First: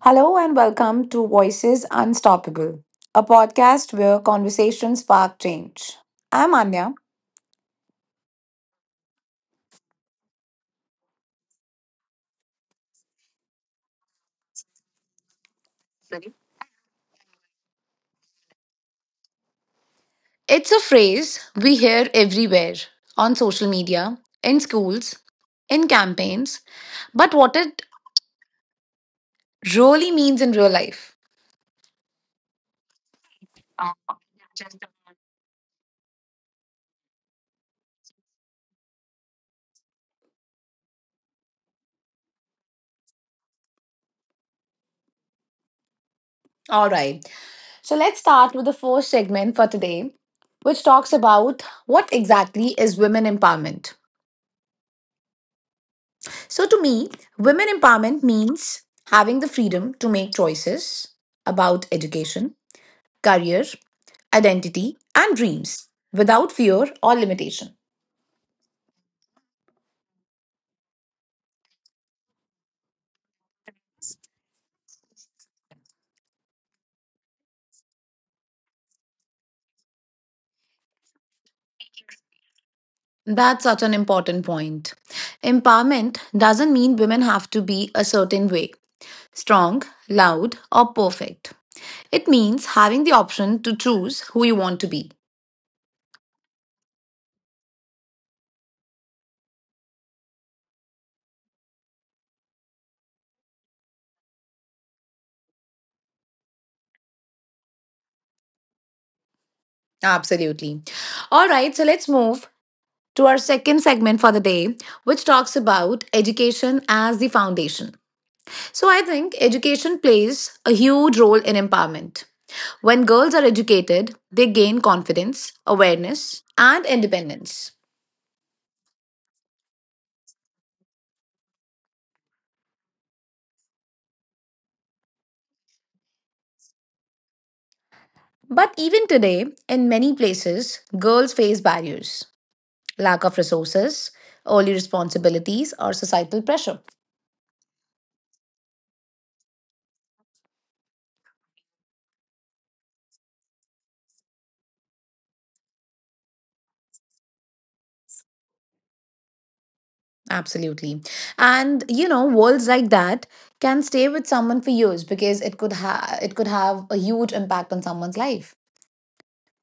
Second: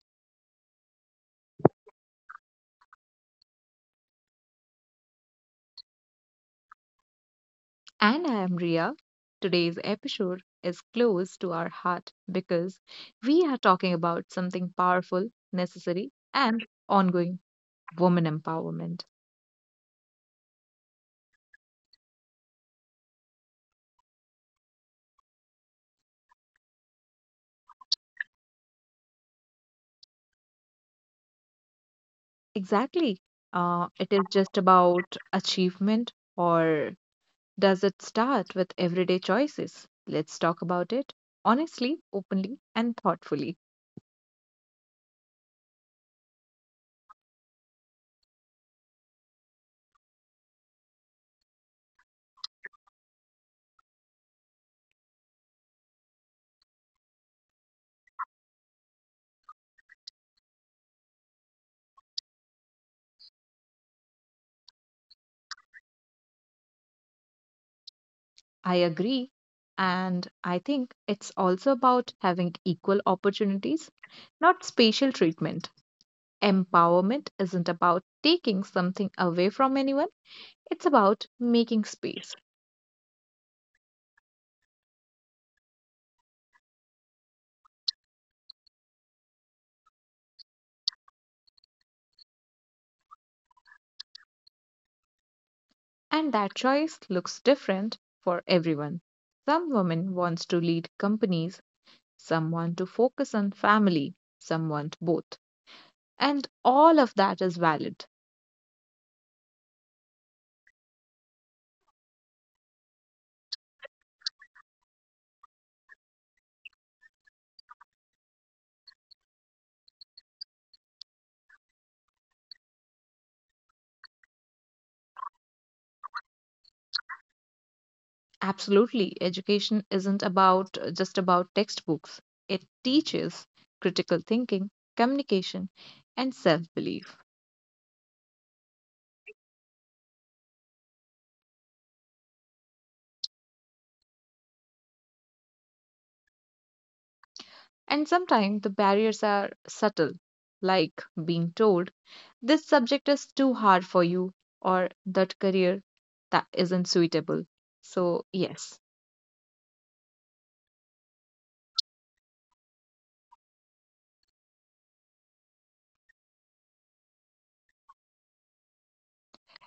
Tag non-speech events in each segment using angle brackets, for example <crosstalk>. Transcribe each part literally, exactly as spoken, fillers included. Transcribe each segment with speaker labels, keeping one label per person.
Speaker 1: Hello and welcome to Voices Unstoppable, a podcast where conversations spark change. I'm Anya.
Speaker 2: And I am Ria. Today's episode is close to our heart because we are talking about something powerful, necessary, and ongoing woman empowerment.
Speaker 1: It's a phrase we hear everywhere on social media, in schools, in campaigns, but what it really means in real life.
Speaker 2: Exactly. Uh, it is just about achievement, or does it start with everyday choices? Let's talk about it honestly, openly, and thoughtfully.
Speaker 1: All right, so let's start with the first segment for today, which talks about what exactly is women empowerment. So, to me, women empowerment means having the freedom to make choices about education, career, identity, and dreams without fear or limitation.
Speaker 2: I agree. And I think it's also about having equal opportunities, not spatial treatment. Empowerment isn't about taking something away from anyone, it's about making space.
Speaker 1: That's such an important point. Empowerment doesn't mean women have to be a certain way strong, loud, or perfect. It means having the option to choose who you want to be.
Speaker 2: And that choice looks different for everyone. Some women wants to lead companies, some want to focus on family, some want both. And all of that is valid.
Speaker 1: Absolutely. All right, so let's move to our second segment for the day, which talks about education as the foundation. So, I think education plays a huge role in empowerment. When girls are educated, they gain confidence, awareness, and independence.
Speaker 2: Absolutely, education isn't about uh, just about textbooks. It teaches critical thinking, communication, and self-belief.
Speaker 1: But even today, in many places, girls face barriers lack of resources, early responsibilities, or societal pressure.
Speaker 2: And sometimes the barriers are subtle, like being told this subject is too hard for you or that career that isn't suitable. So, yes,
Speaker 1: Absolutely. And you know, worlds like that can stay with someone for years because it could have it could have a huge impact on someone's life.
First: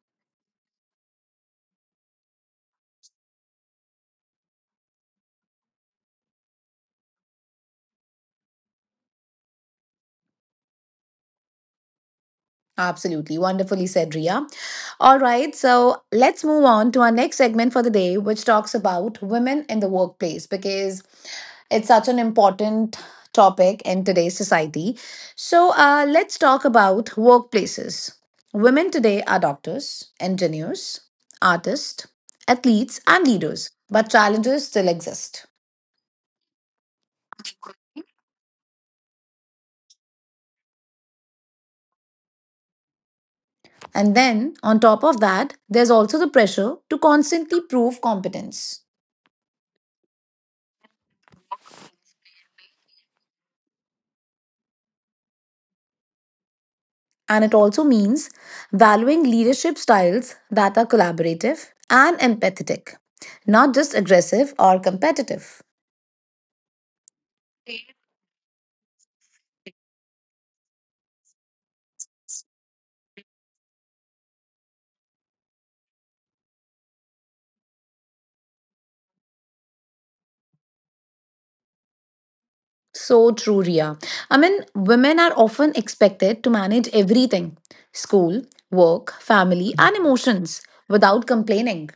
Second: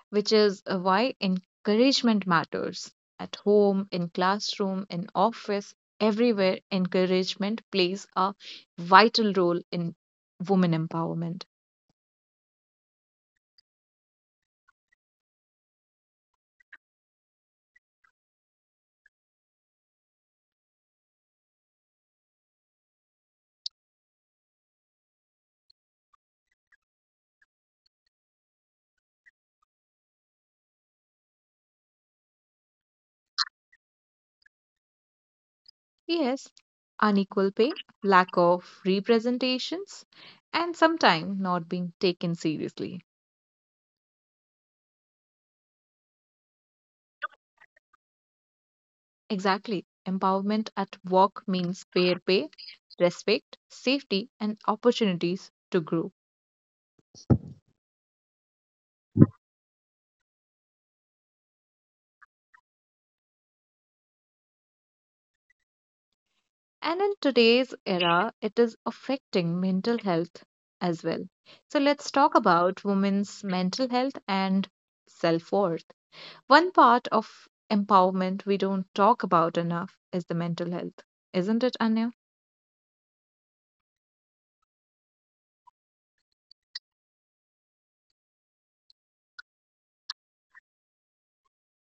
Speaker 2: which is uh, why encouragement matters. At home, in classroom, in office, everywhere, encouragement plays a vital role in women empowerment.
Speaker 1: Absolutely. Wonderfully said, Ria. All right, so let's move on to our next segment for the day, which talks about women in the workplace because it's such an important topic in today's society. So, uh, let's talk about workplaces. Women today are doctors, engineers, artists, athletes, and leaders, but challenges still exist.
Speaker 2: Yes, unequal pay, lack of representations, and sometimes not being taken seriously.
Speaker 1: And then, on top of that, there's also the pressure to constantly prove competence.
Speaker 2: Exactly. Empowerment at work means fair pay, respect, safety, and opportunities to grow.
Speaker 1: And it also means valuing leadership styles that are collaborative and empathetic, not just aggressive or competitive.
Speaker 2: And in today's era, it is affecting mental health as well. So let's talk about women's mental health and self worth. One part of empowerment we don't talk about enough is the mental health, isn't it, Anya?
Speaker 1: So true, Ria. I mean, women are often expected to manage everything school, work, family, and emotions without complaining.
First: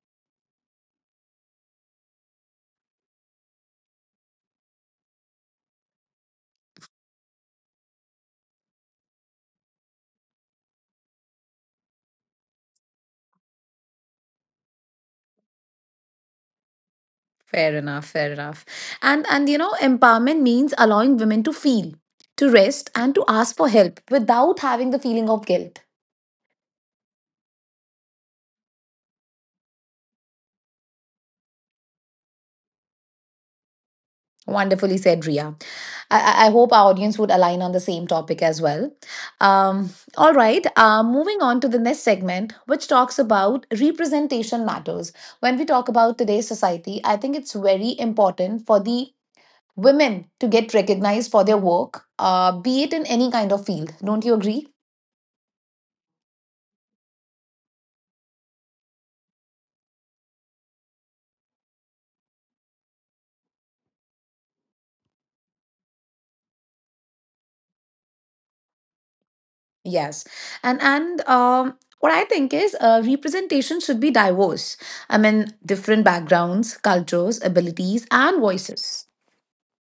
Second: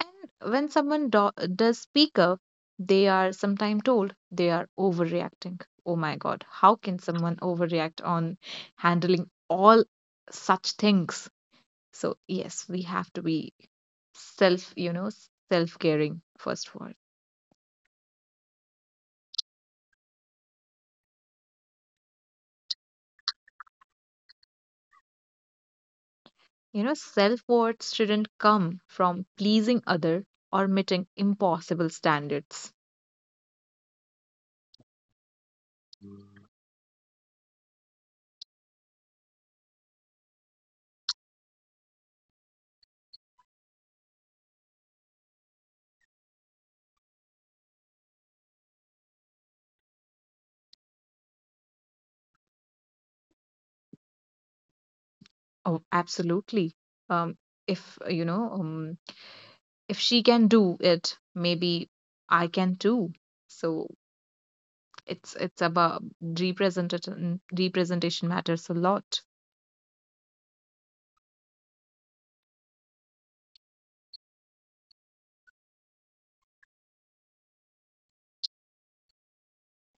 Speaker 2: And when someone do- does speak up, they are sometimes told they are overreacting. Oh my God, how can someone overreact on handling all such things? So, yes, we have to be self, you know, self caring first of all.
Speaker 1: Fair enough, fair enough. And and you know, empowerment means allowing women to feel, to rest, and to ask for help without having the feeling of guilt.
Speaker 2: You know, self worth shouldn't come from pleasing other or meeting impossible standards.
Speaker 1: Wonderfully said, Ria. I, I I hope our audience would align on the same topic as well. Um, all right, uh, moving on to the next segment, which talks about representation matters. When we talk about today's society, I think it's very important for the women to get recognized for their work, uh, be it in any kind of field. Don't you agree?
Speaker 2: Oh, absolutely. Um, if, uh, you know, um. if she can do it, maybe I can too. So it's it's about representation representation matters a lot.
Speaker 1: Yes. And and um, what I think is uh, representation should be diverse. I mean, different backgrounds, cultures, abilities, and voices.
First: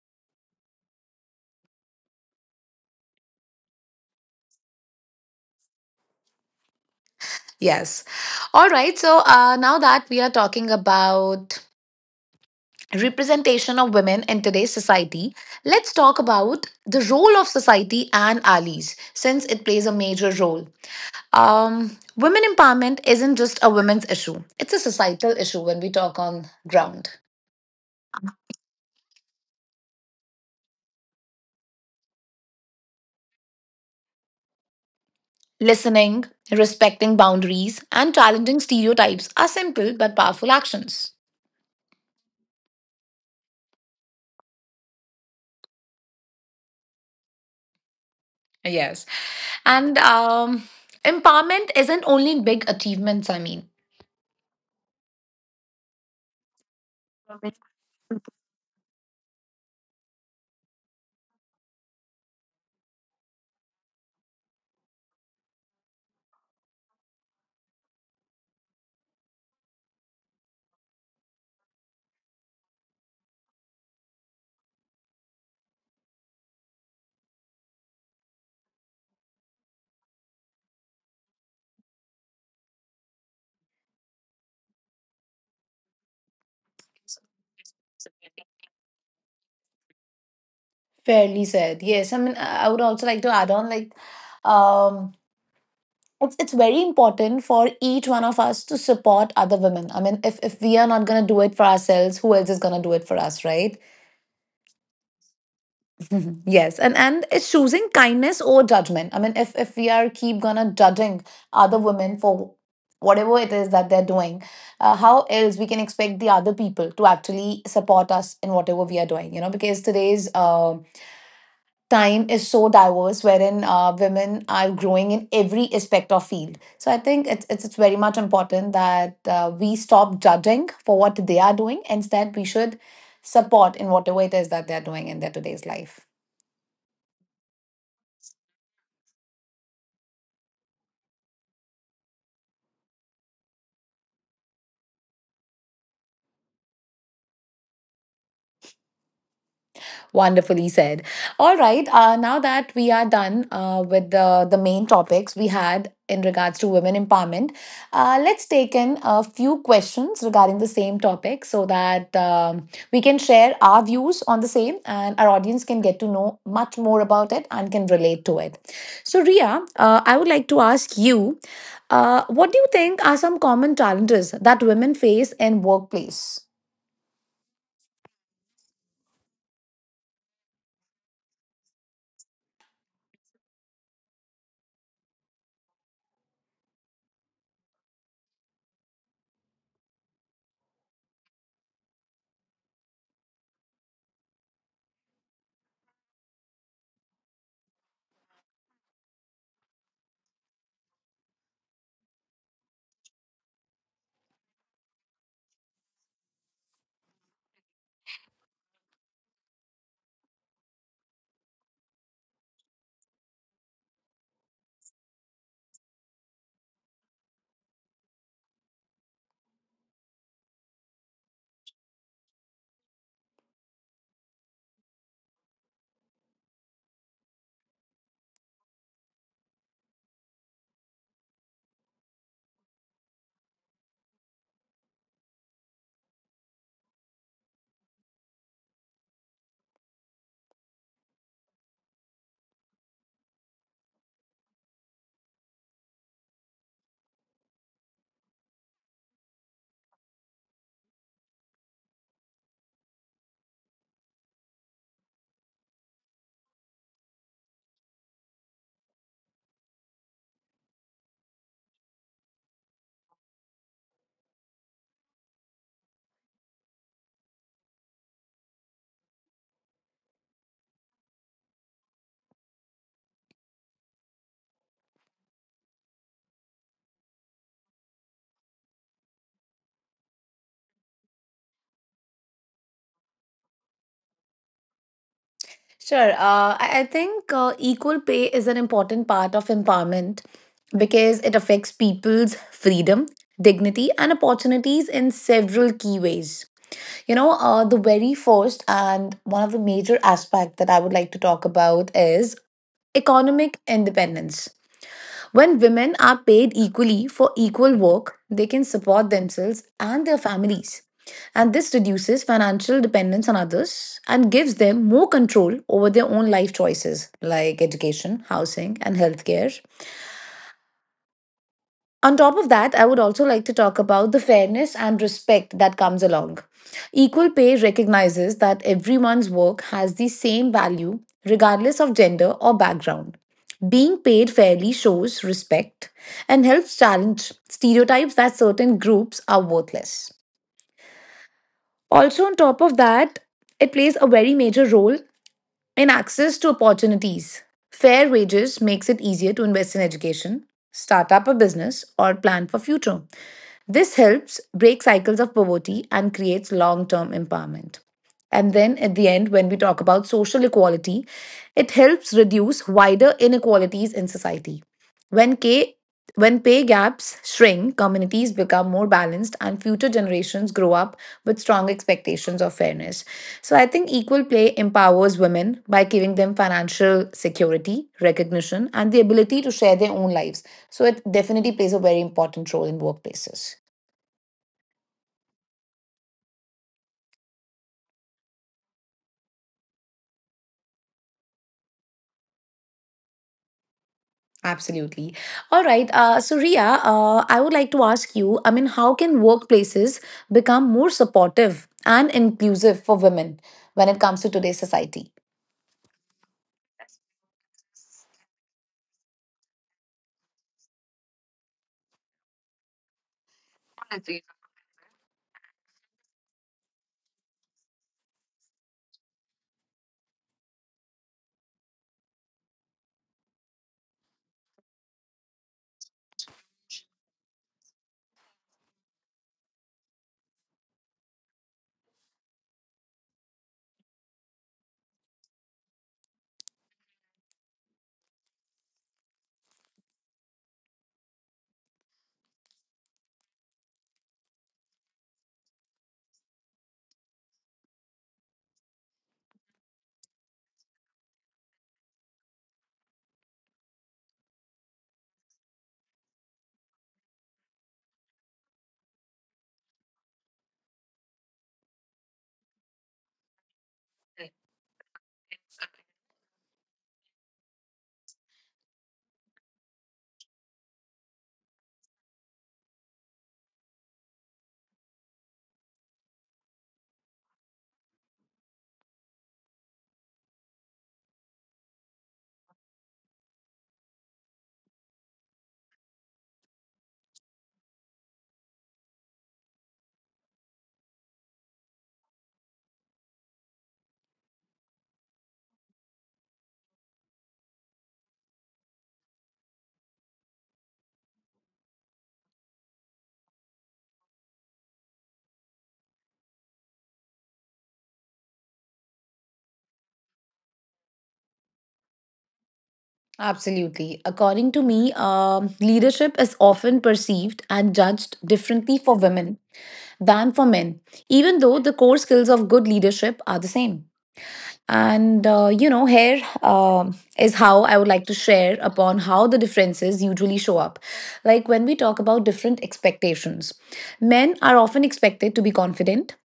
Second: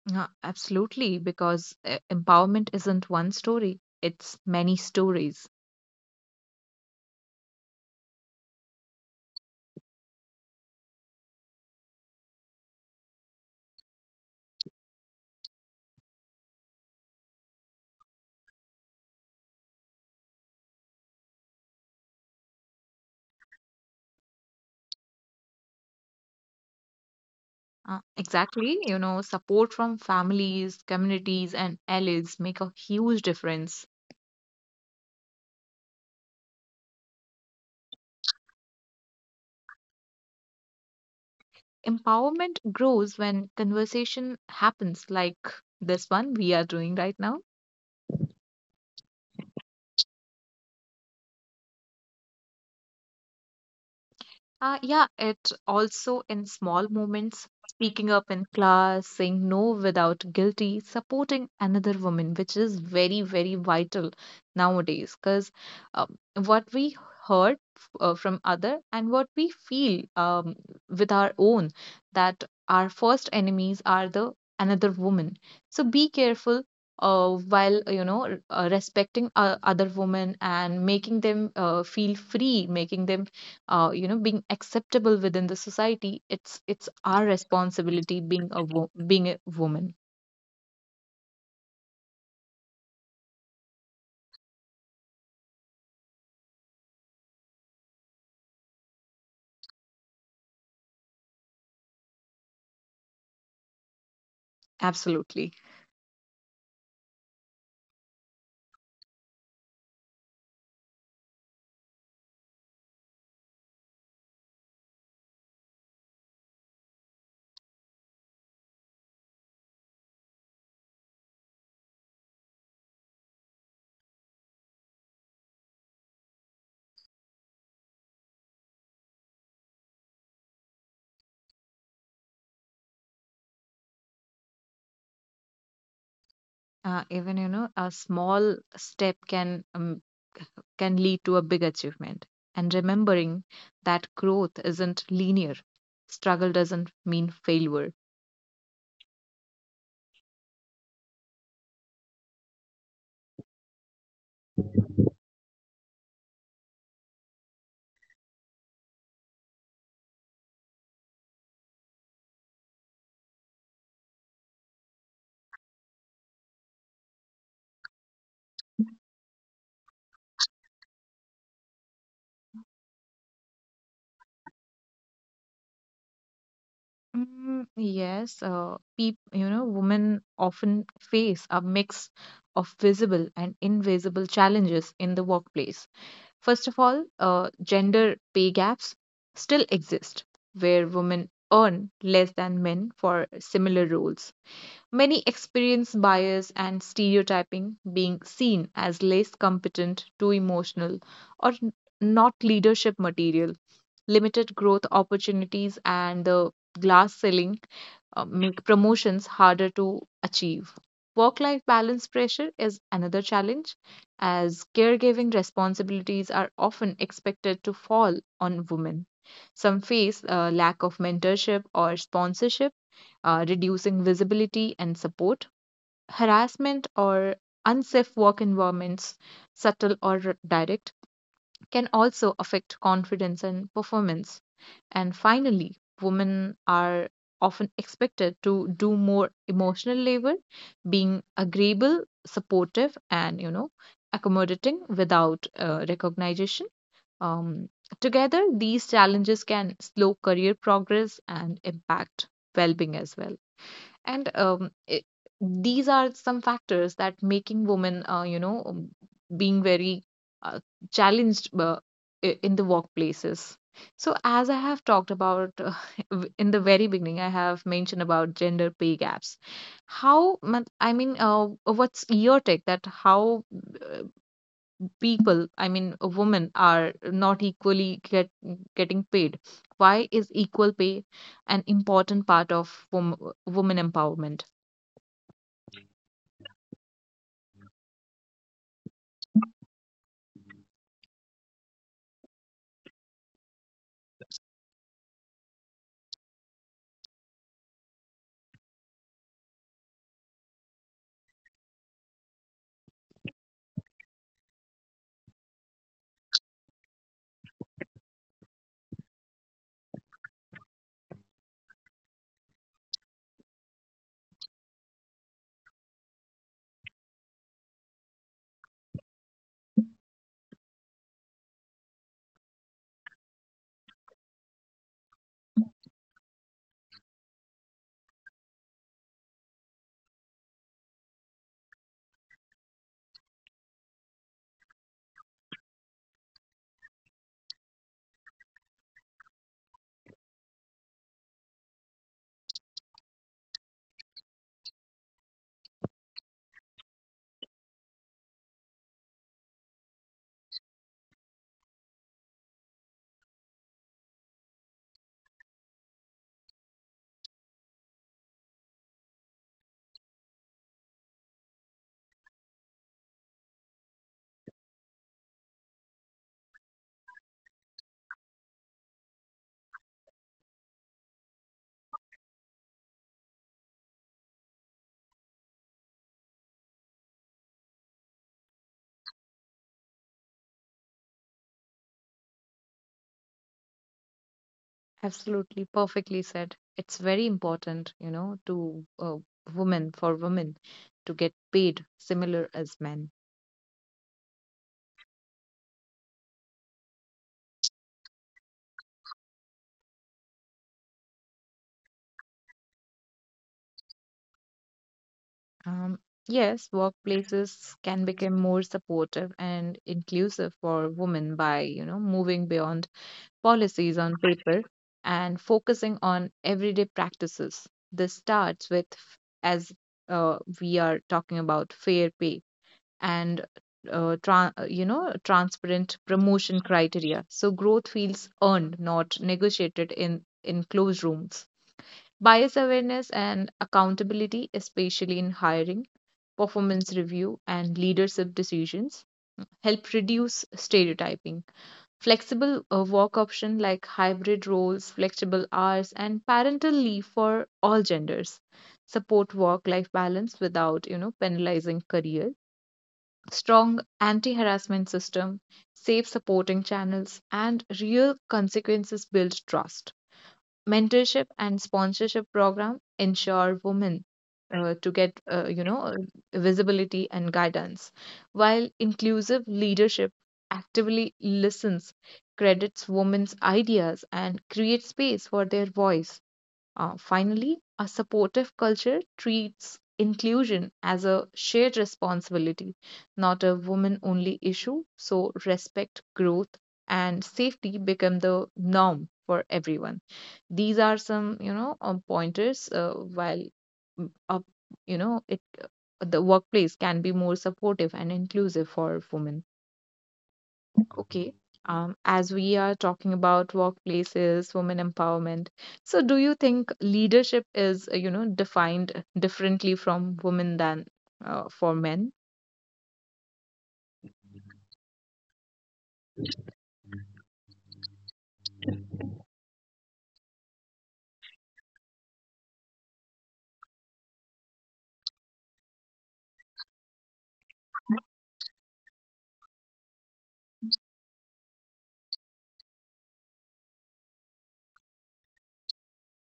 Speaker 2: Yeah, absolutely, because uh, empowerment isn't one story, it's many stories.
Speaker 1: Yes. All right. So uh, now that we are talking about representation of women in today's society, let's talk about the role of society and allies, since it plays a major role. Um, women empowerment isn't just a women's issue; it's a societal issue when we talk on ground.
Speaker 2: Uh, exactly, you know, support from families, communities, and allies make a huge difference.
Speaker 1: Listening, respecting boundaries, and challenging stereotypes are simple but powerful actions.
Speaker 2: Empowerment grows when conversation happens, like this one we are doing right now.
Speaker 1: Yes, and um, empowerment isn't only big achievements. I mean.
Speaker 2: Uh, yeah, it also in small moments, speaking up in class, saying no without guilty, supporting another woman, which is very, very vital nowadays. Because um, what we heard f- uh, from other and what we feel um, with our own, that our first enemies are the another woman. So be careful. Uh, while you know r- uh, respecting uh, other women and making them uh, feel free, making them uh, you know being acceptable within the society, it's it's our responsibility being a wo- being a woman.
Speaker 1: Fairly said. Yes, I mean, I I would also like to add on, like, um, it's it's very important for each one of us to support other women. I mean, if if we are not gonna do it for ourselves, who else is gonna do it for us, right?
Speaker 2: Absolutely.
Speaker 1: <laughs> Mhm. Yes, and and it's choosing kindness over judgment. I mean, if if we are keep gonna judging other women for whatever it is that they're doing, uh, how else we can expect the other people to actually support us in whatever we are doing? You know, because today's um time is so diverse wherein uh, women are growing in every aspect of field, so I think it's, it's, it's very much important that uh, we stop judging for what they are doing, instead we should support in whatever it is that they're doing in their today's life.
Speaker 2: uh, even you know a small step can um, can lead to a big achievement, and remembering that growth isn't linear, struggle doesn't mean failure.
Speaker 1: Wonderfully said. All right. Uh, now that we are done uh, with the, the main topics we had in regards to women empowerment, uh, let's take in a few questions regarding the same topic so that um, we can share our views on the same and our audience can get to know much more about it and can relate to it. So, Ria, uh, I would like to ask you uh, what do you think are some common challenges that women face in workplace?
Speaker 2: Mm, yes, uh, peop you know, women often face a mix of visible and invisible challenges in the workplace. First of all, uh, gender pay gaps still exist where women earn less than men for similar roles. Many experience bias and stereotyping, being seen as less competent, too emotional, or n- not leadership material. Limited growth opportunities and the glass ceiling uh, make promotions harder to achieve. Work life balance pressure is another challenge, as caregiving responsibilities are often expected to fall on women. Some face a lack of mentorship or sponsorship, uh, reducing visibility and support, harassment or unsafe work environments, subtle or r- direct, can also affect confidence and performance. And finally, women are often expected to do more emotional labor, being agreeable, supportive, and you know, accommodating without uh, recognition. Um, together, these challenges can slow career progress and impact well being as well, and um, it, these are some factors that making women uh, you know um, being very uh, challenged uh, i- in the workplaces. So as I have talked about, uh, <laughs> w- in the very beginning I have mentioned about gender pay gaps, how mon- I mean uh, what's your take that how uh, people I mean uh, women are not equally get, getting paid Why is equal pay an important part of wom- woman empowerment?
Speaker 1: Sure. Uh, I I think uh, equal pay is an important part of empowerment because it affects people's freedom, dignity, and opportunities in several key ways. You know, uh, the very first and one of the major aspect that I would like to talk about is economic independence. When women are paid equally for equal work, they can support themselves and their families. And this reduces financial dependence on others and gives them more control over their own life choices like education, housing, and healthcare. On top of that, I would also like to talk about the fairness and respect that comes along. Equal pay recognizes that everyone's work has the same value, regardless of gender or background. Being paid fairly shows respect and helps challenge stereotypes that certain groups are worthless. Also, on top of that, it plays a very major role in access to opportunities. Fair wages makes it easier to invest in education, start up a business, or plan for future, this helps break cycles of poverty and creates long term empowerment. And then at the end, when we talk about social equality, it helps reduce wider inequalities in society. When, K, when pay gaps shrink, communities become more balanced and future generations grow up with strong expectations of fairness. So I think equal pay empowers women by giving them financial security, recognition, and the ability to share their own lives. So it definitely plays a very important role in workplaces.
Speaker 2: Absolutely, perfectly said. It's very important, you know, to uh, women for women to get paid similar as men.
Speaker 1: Absolutely. All right. Uh, so, Ria, uh, I would like to ask you, I mean, how can workplaces become more supportive and inclusive for women when it comes to today's society?
Speaker 2: Um, yes, workplaces can become more supportive and inclusive for women by, you know, moving beyond policies on paper and focusing on everyday practices. This starts with, f- as uh, we are talking about, fair pay and uh, tra- uh, you know transparent promotion criteria, so growth feels earned not negotiated in in closed rooms. Bias awareness and accountability, especially in hiring, performance review and leadership decisions, help reduce stereotyping. Flexible uh, work option like hybrid roles, flexible hours, and parental leave for all genders support work life balance without you know penalizing careers. Strong anti harassment system, safe supporting channels, and real consequences build trust. Mentorship and sponsorship program ensure women uh, to get uh, you know uh, visibility and guidance, while inclusive leadership actively listens, credits women's ideas and creates space for their voice. uh, finally, a supportive culture treats inclusion as a shared responsibility, not a woman only issue. So, respect, growth, and safety become the norm for everyone. These are some, you know, um, pointers uh, while, mm, up, you know, it uh, the workplace can be more supportive and inclusive for women. Okay. Um, as we are talking about workplaces, women empowerment, so do you think leadership is, uh, you know, defined differently from women than uh, for men?
Speaker 1: Absolutely. According to me, um, leadership is often perceived and judged differently for women than for men, even though the core skills of good leadership are the same. And uh, you know, here um, is how I would like to share upon how the differences usually show up. Like when we talk about different expectations, men are often expected to be confident,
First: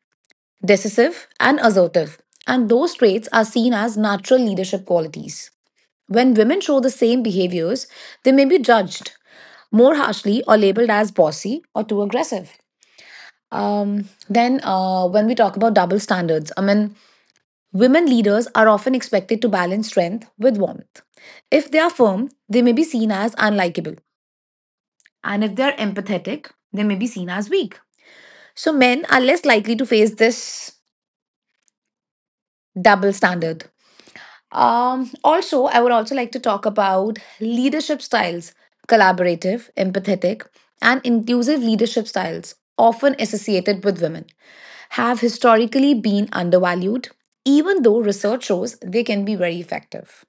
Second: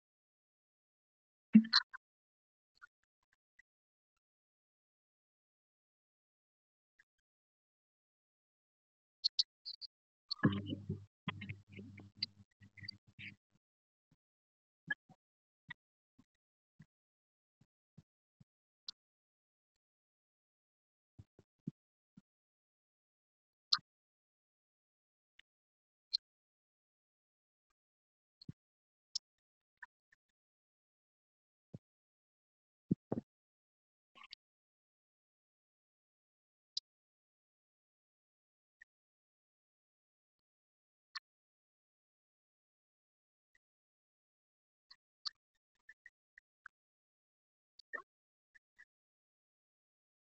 Speaker 1: decisive, and assertive, and those traits are seen as natural leadership qualities. When women show the same behaviors, they may be judged more harshly or labeled as bossy or too aggressive. Um, then, uh, when we talk about double standards, I mean, women leaders are often expected to balance strength with warmth. If they are firm, they may be seen as unlikable. And if they are empathetic, they may be seen as weak. So men are less likely to face this double standard. Um, also, I would also like to talk about leadership styles collaborative, empathetic, and inclusive leadership styles, often associated with women, have historically been undervalued, even though research shows they can be very effective.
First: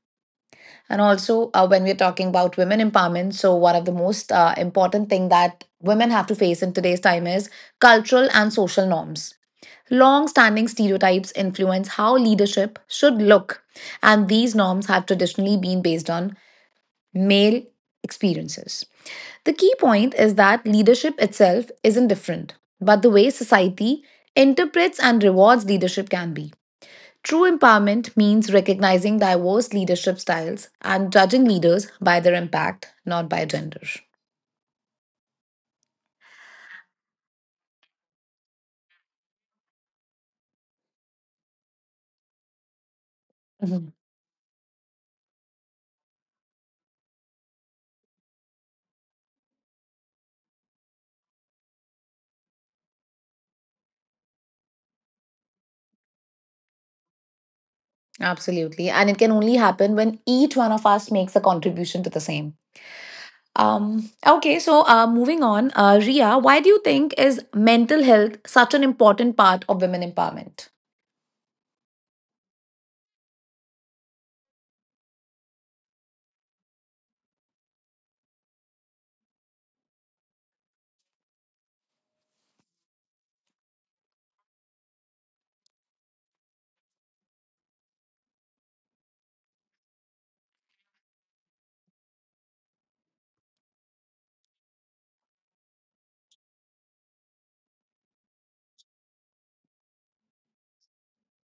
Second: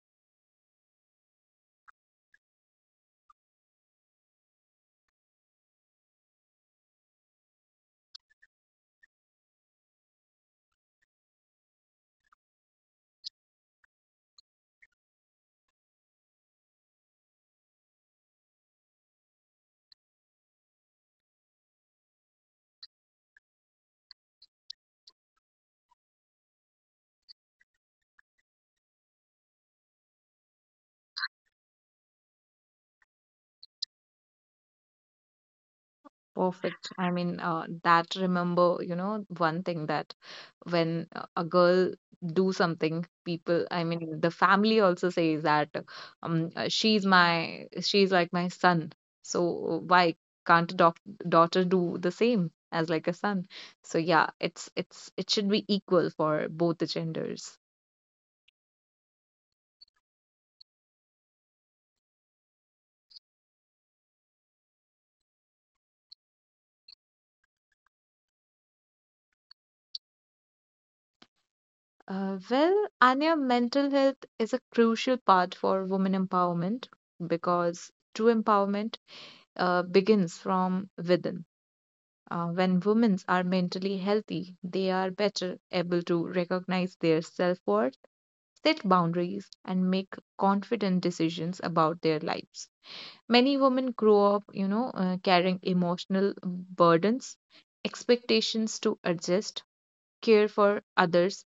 Speaker 1: And also, uh, when we're talking about women empowerment, so one of the most uh, important thing that women have to face in today's time is cultural and social norms. Long standing stereotypes influence how leadership should look, and these norms have traditionally been based on male experiences. The key point is that leadership itself isn't different, but the way society interprets and rewards leadership can be. True empowerment means recognizing diverse leadership styles and judging leaders by their impact, not by gender.
Speaker 2: Perfect. I mean, uh, that remember, you know, one thing that when uh, a girl do something, people, I
Speaker 1: Mhm.
Speaker 2: mean, the family also says that um, uh, she's my, she's like my son. So why can't a doc daughter do the same as like a son? So yeah, it's it's it should be equal for both the genders.
Speaker 1: Absolutely. And it can only happen when each one of us makes a contribution to the same. Um, okay, so uh, moving on, uh, Ria, why do you think is mental health such an important part of women empowerment?
Speaker 2: Uh, well, Anya, mental health is a crucial part for women empowerment because true empowerment uh, begins from within. Uh, when women are mentally healthy, they are better able to recognize their self worth, set boundaries, and make confident decisions about their lives. Many women grow up, you know, uh, carrying emotional burdens, expectations to adjust, care for others,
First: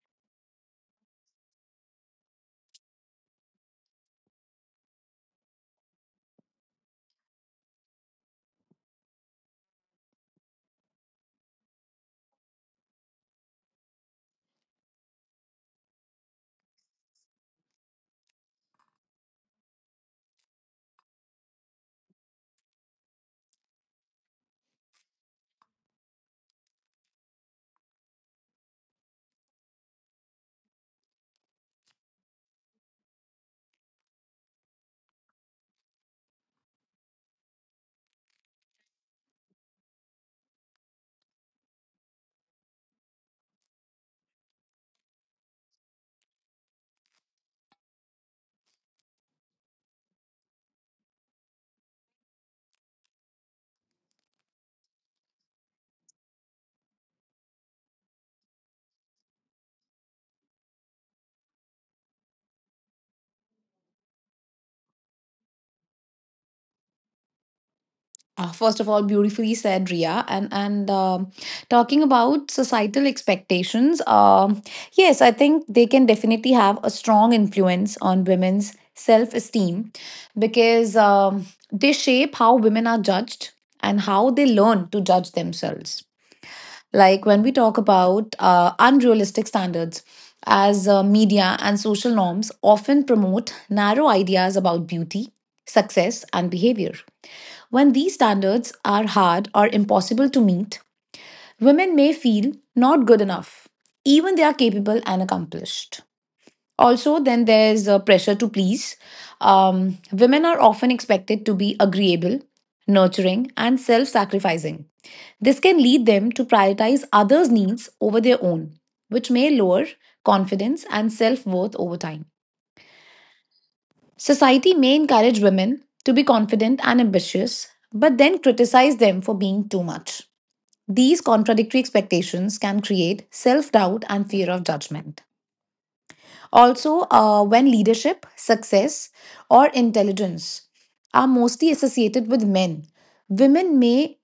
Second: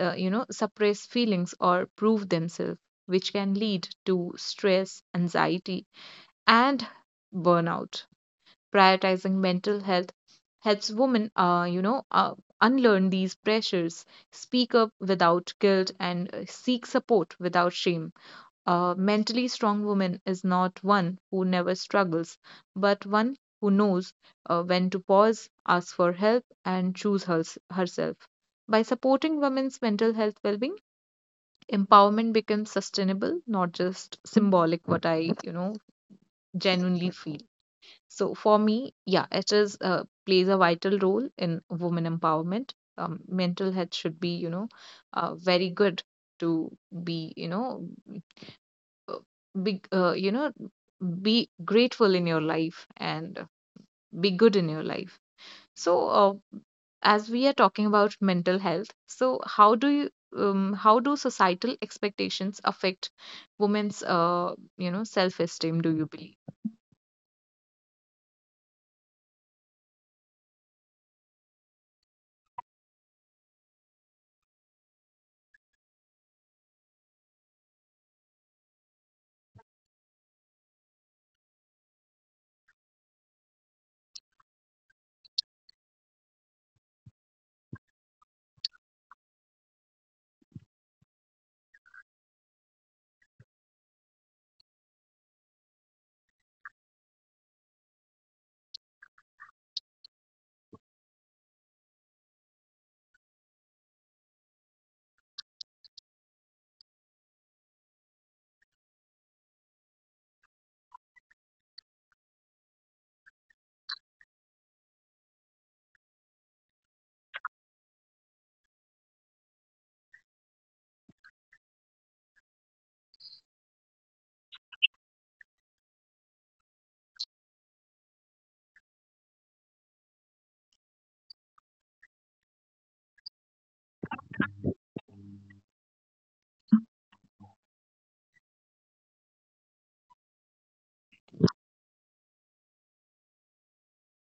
Speaker 2: uh, you know, suppress feelings, or prove themselves, which can lead to stress, anxiety, and burnout. Prioritizing mental health helps women, uh, you know, uh, unlearn these pressures, speak up without guilt, and uh, seek support without shame. A mentally strong woman is not one who never struggles, but one who knows uh, when to pause, ask for help, and choose hers herself. By supporting women's mental health well-being, empowerment becomes sustainable, not just symbolic. What I, you know, genuinely feel. So for me, yeah, it is uh, plays a vital role in women empowerment. Um, mental health should be, you know, uh, very good to be, you know, uh, big, uh, you know, be grateful in your life and be good in your life. So uh, as we are talking about mental health, so how do you um, how do societal expectations affect women's uh, you know self-esteem, do you believe?
Speaker 1: Uh, first of all, beautifully said, Ria. And and um, talking about societal expectations, um, yes, I think they can definitely have a strong influence on women's self esteem because um, they shape how women are judged and how they learn to judge themselves, like when we talk about uh, unrealistic standards, as uh, media and social norms often promote narrow ideas about beauty, success and behavior. When these standards are hard or impossible to meet, women may feel not good enough, even they are capable and accomplished. Also, then there's uh, pressure to please. Um, women are often expected to be agreeable, nurturing and self-sacrificing. This can lead them to prioritize others' needs over their own, which may lower confidence and self worth over time. Society may encourage women to be confident and ambitious, but then criticize them for being too much. These contradictory expectations can create self doubt and fear of judgment. Also, uh, when leadership, success, or intelligence are mostly associated with men, women may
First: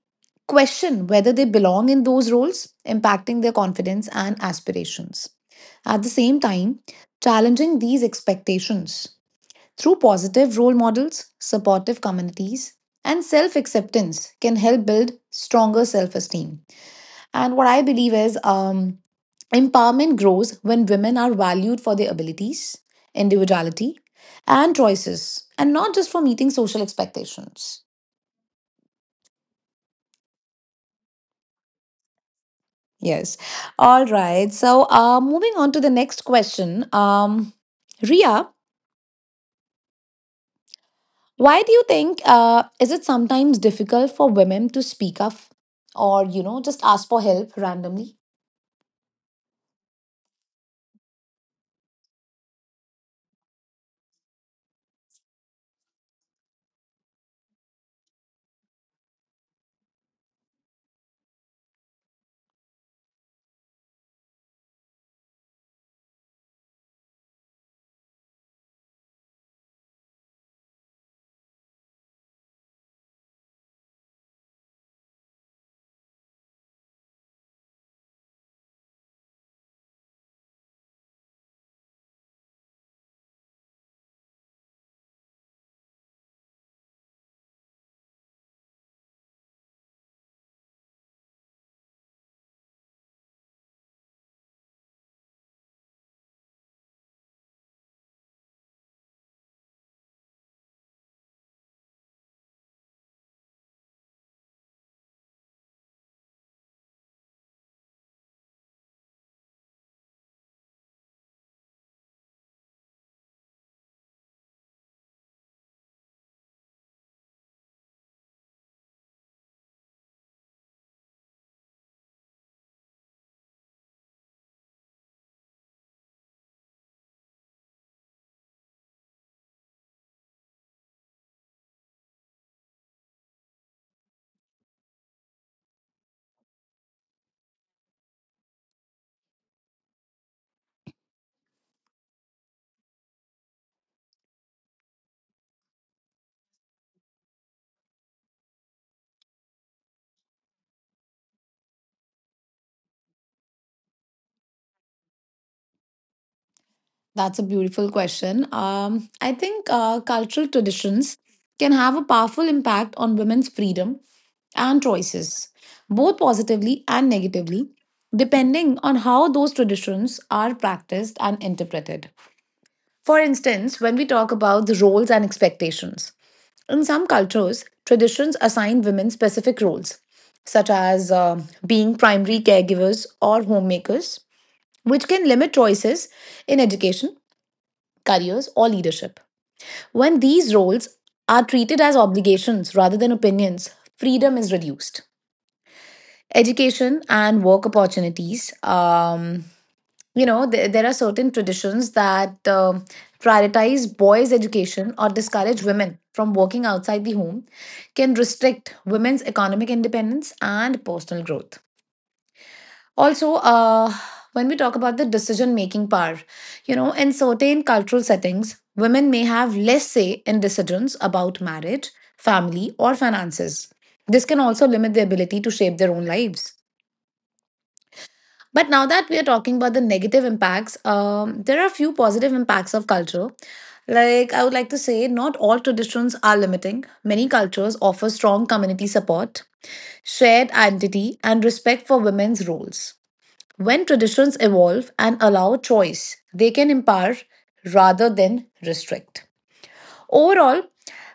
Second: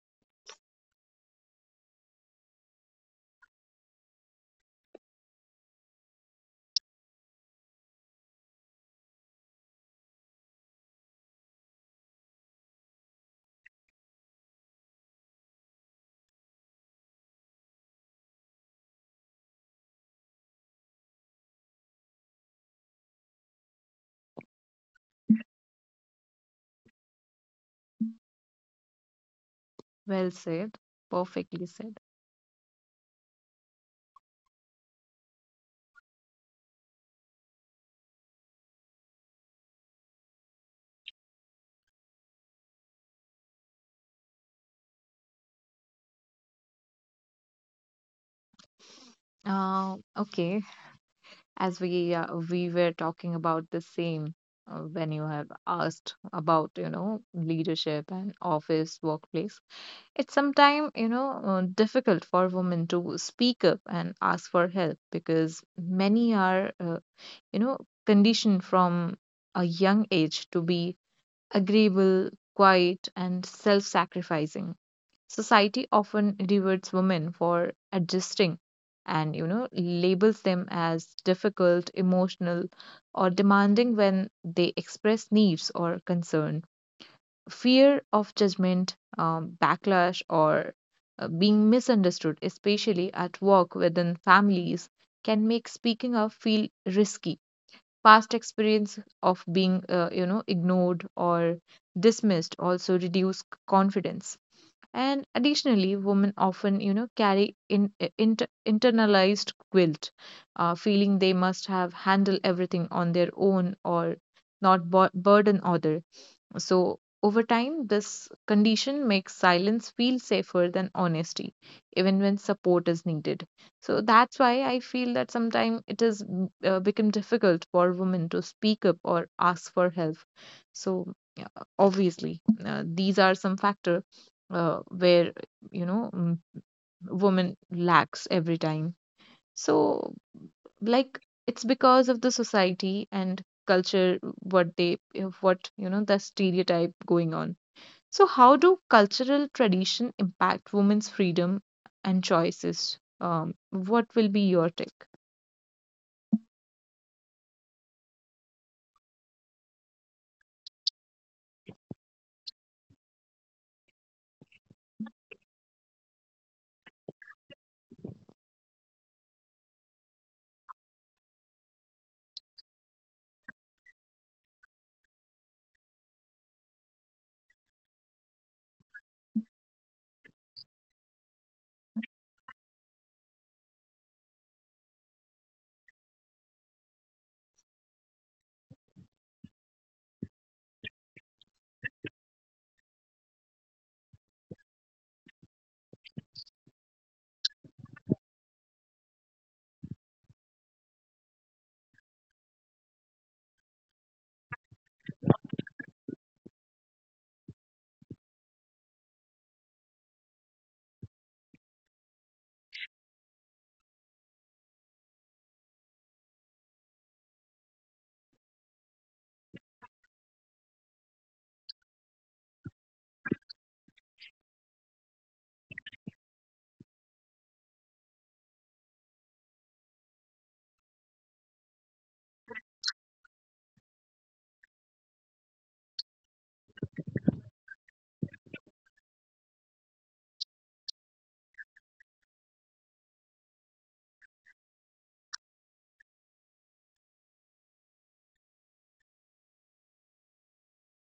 Speaker 1: question whether they belong in those roles, impacting their confidence and aspirations. At the same time, challenging these expectations through positive role models, supportive communities, and self acceptance can help build stronger self esteem. And what I believe is um, empowerment grows when women are valued for their abilities, individuality, and choices, and not just for meeting social expectations.
Speaker 2: Well said, perfectly said.
Speaker 1: Yes. All right. So, uh, moving on to the next question. Um, Ria, why do you think uh, is it sometimes difficult for women to speak up or, you know, just ask for help randomly?
Speaker 2: Uh, okay, as we uh, we were talking about the same, uh, when you have asked about you know leadership and office workplace, it's sometimes you know uh, difficult for women to speak up and ask for help because many are uh, you know conditioned from a young age to be agreeable, quiet, and self-sacrificing. Society often rewards women for adjusting and, you know, labels them as difficult, emotional, or demanding when they express needs or concern. Fear of judgment, um, backlash, or uh, being misunderstood, especially at work within families, can make speaking up feel risky. Past experience of being, uh, you know, ignored or dismissed also reduce confidence. And additionally, women often, you know, carry in, inter, internalized guilt, uh, feeling they must have handled everything on their own or not bur- burden other. So, over time, this condition makes silence feel safer than honesty, even when support is needed. So, that's why I feel that sometimes it has mm, uh, become difficult for women to speak up or ask for help. So, yeah, obviously, uh, these are some factor uh, where, you know, mm, women lacks every time. So, like, it's because of the society and culture what they, what, you know, the stereotype going on. So, how do cultural tradition impact women's freedom and choices? Um, what will be your take?
Speaker 1: That's a beautiful question. Um, I think uh, cultural traditions can have a powerful impact on women's freedom and choices, both positively and negatively, depending on how those traditions are practiced and interpreted. For instance, when we talk about the roles and expectations, in some cultures, traditions assign women specific roles, such as uh, being primary caregivers or homemakers, which can limit choices in education careers, or leadership. When these roles are treated as obligations rather than opinions, freedom is reduced. Education and work opportunities. Um, you know, there, there are certain traditions that um prioritize boys' education or discourage women from working outside the home, can restrict women's economic independence and personal growth. Also, uh, when we talk about the decision making power, you know, in certain cultural settings, women may have less say in decisions about marriage, family, or finances. This can also limit their ability to shape their own lives. But now that we are talking about the negative impacts, um, there are a few positive impacts of culture. Like, I would like to say, not all traditions are limiting. Many cultures offer strong community support, shared identity, and respect for women's roles. When traditions evolve and allow choice, they can empower rather than restrict. Overall,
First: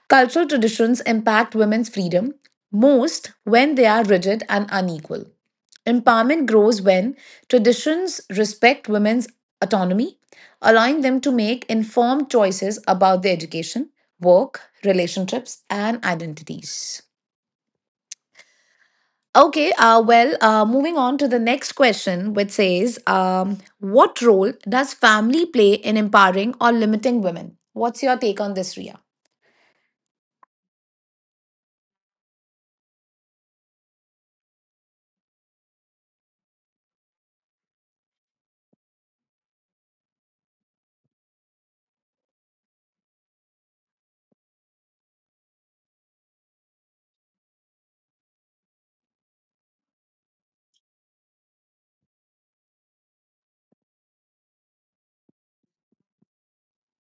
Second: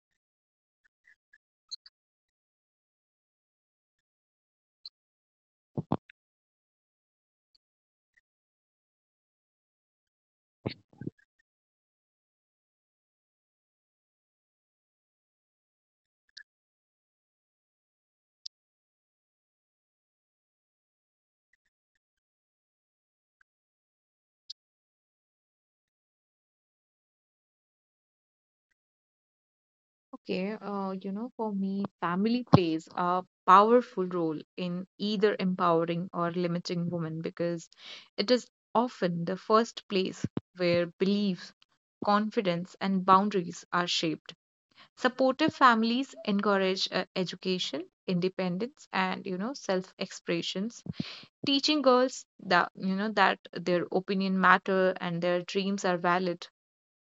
Speaker 1: cultural traditions impact women's freedom most when they are rigid and unequal. Empowerment grows when traditions respect women's autonomy, allowing them to make informed choices about their education, work, relationships, and identities. Okay, uh, well, uh, moving on to the next question, which says, um, what role does family play in empowering or limiting women? What's your take on this, Ria?
Speaker 2: Okay, uh, you know, for me, family plays a powerful role in either empowering or limiting women because it is often the first place where beliefs, confidence, and boundaries are shaped. Supportive families encourage uh, education, independence, and you know, self-expressions, teaching girls that you know that their opinion matter and their dreams are valid,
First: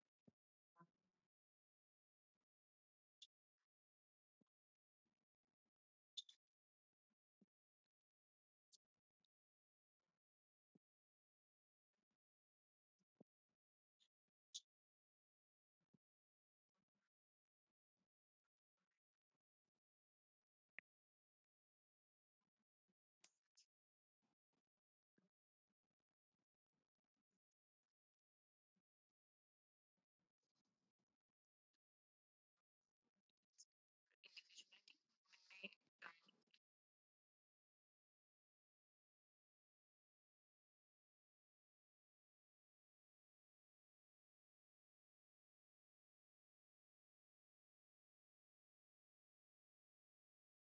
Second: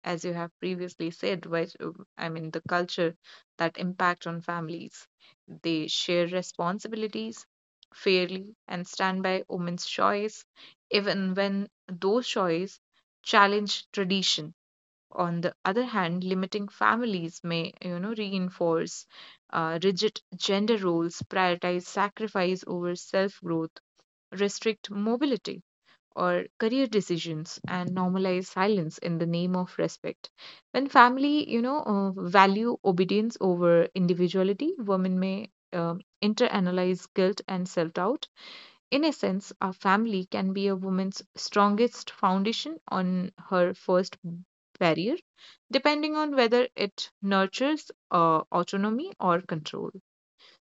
Speaker 2: as you have previously said, which, uh, I mean, the culture that impact on families. They share responsibilities fairly and stand by women's choice, even when those choice challenge tradition. On the other hand, limiting families may, you know, reinforce uh, rigid gender roles, prioritize sacrifice over self growth, restrict mobility or career decisions, and normalize silence in the name of respect. When family, you know, uh, value obedience over individuality, women may uh, interanalyze guilt and self doubt. In a sense, our family can be a woman's strongest foundation on her first barrier, depending on whether it nurtures uh, autonomy or control.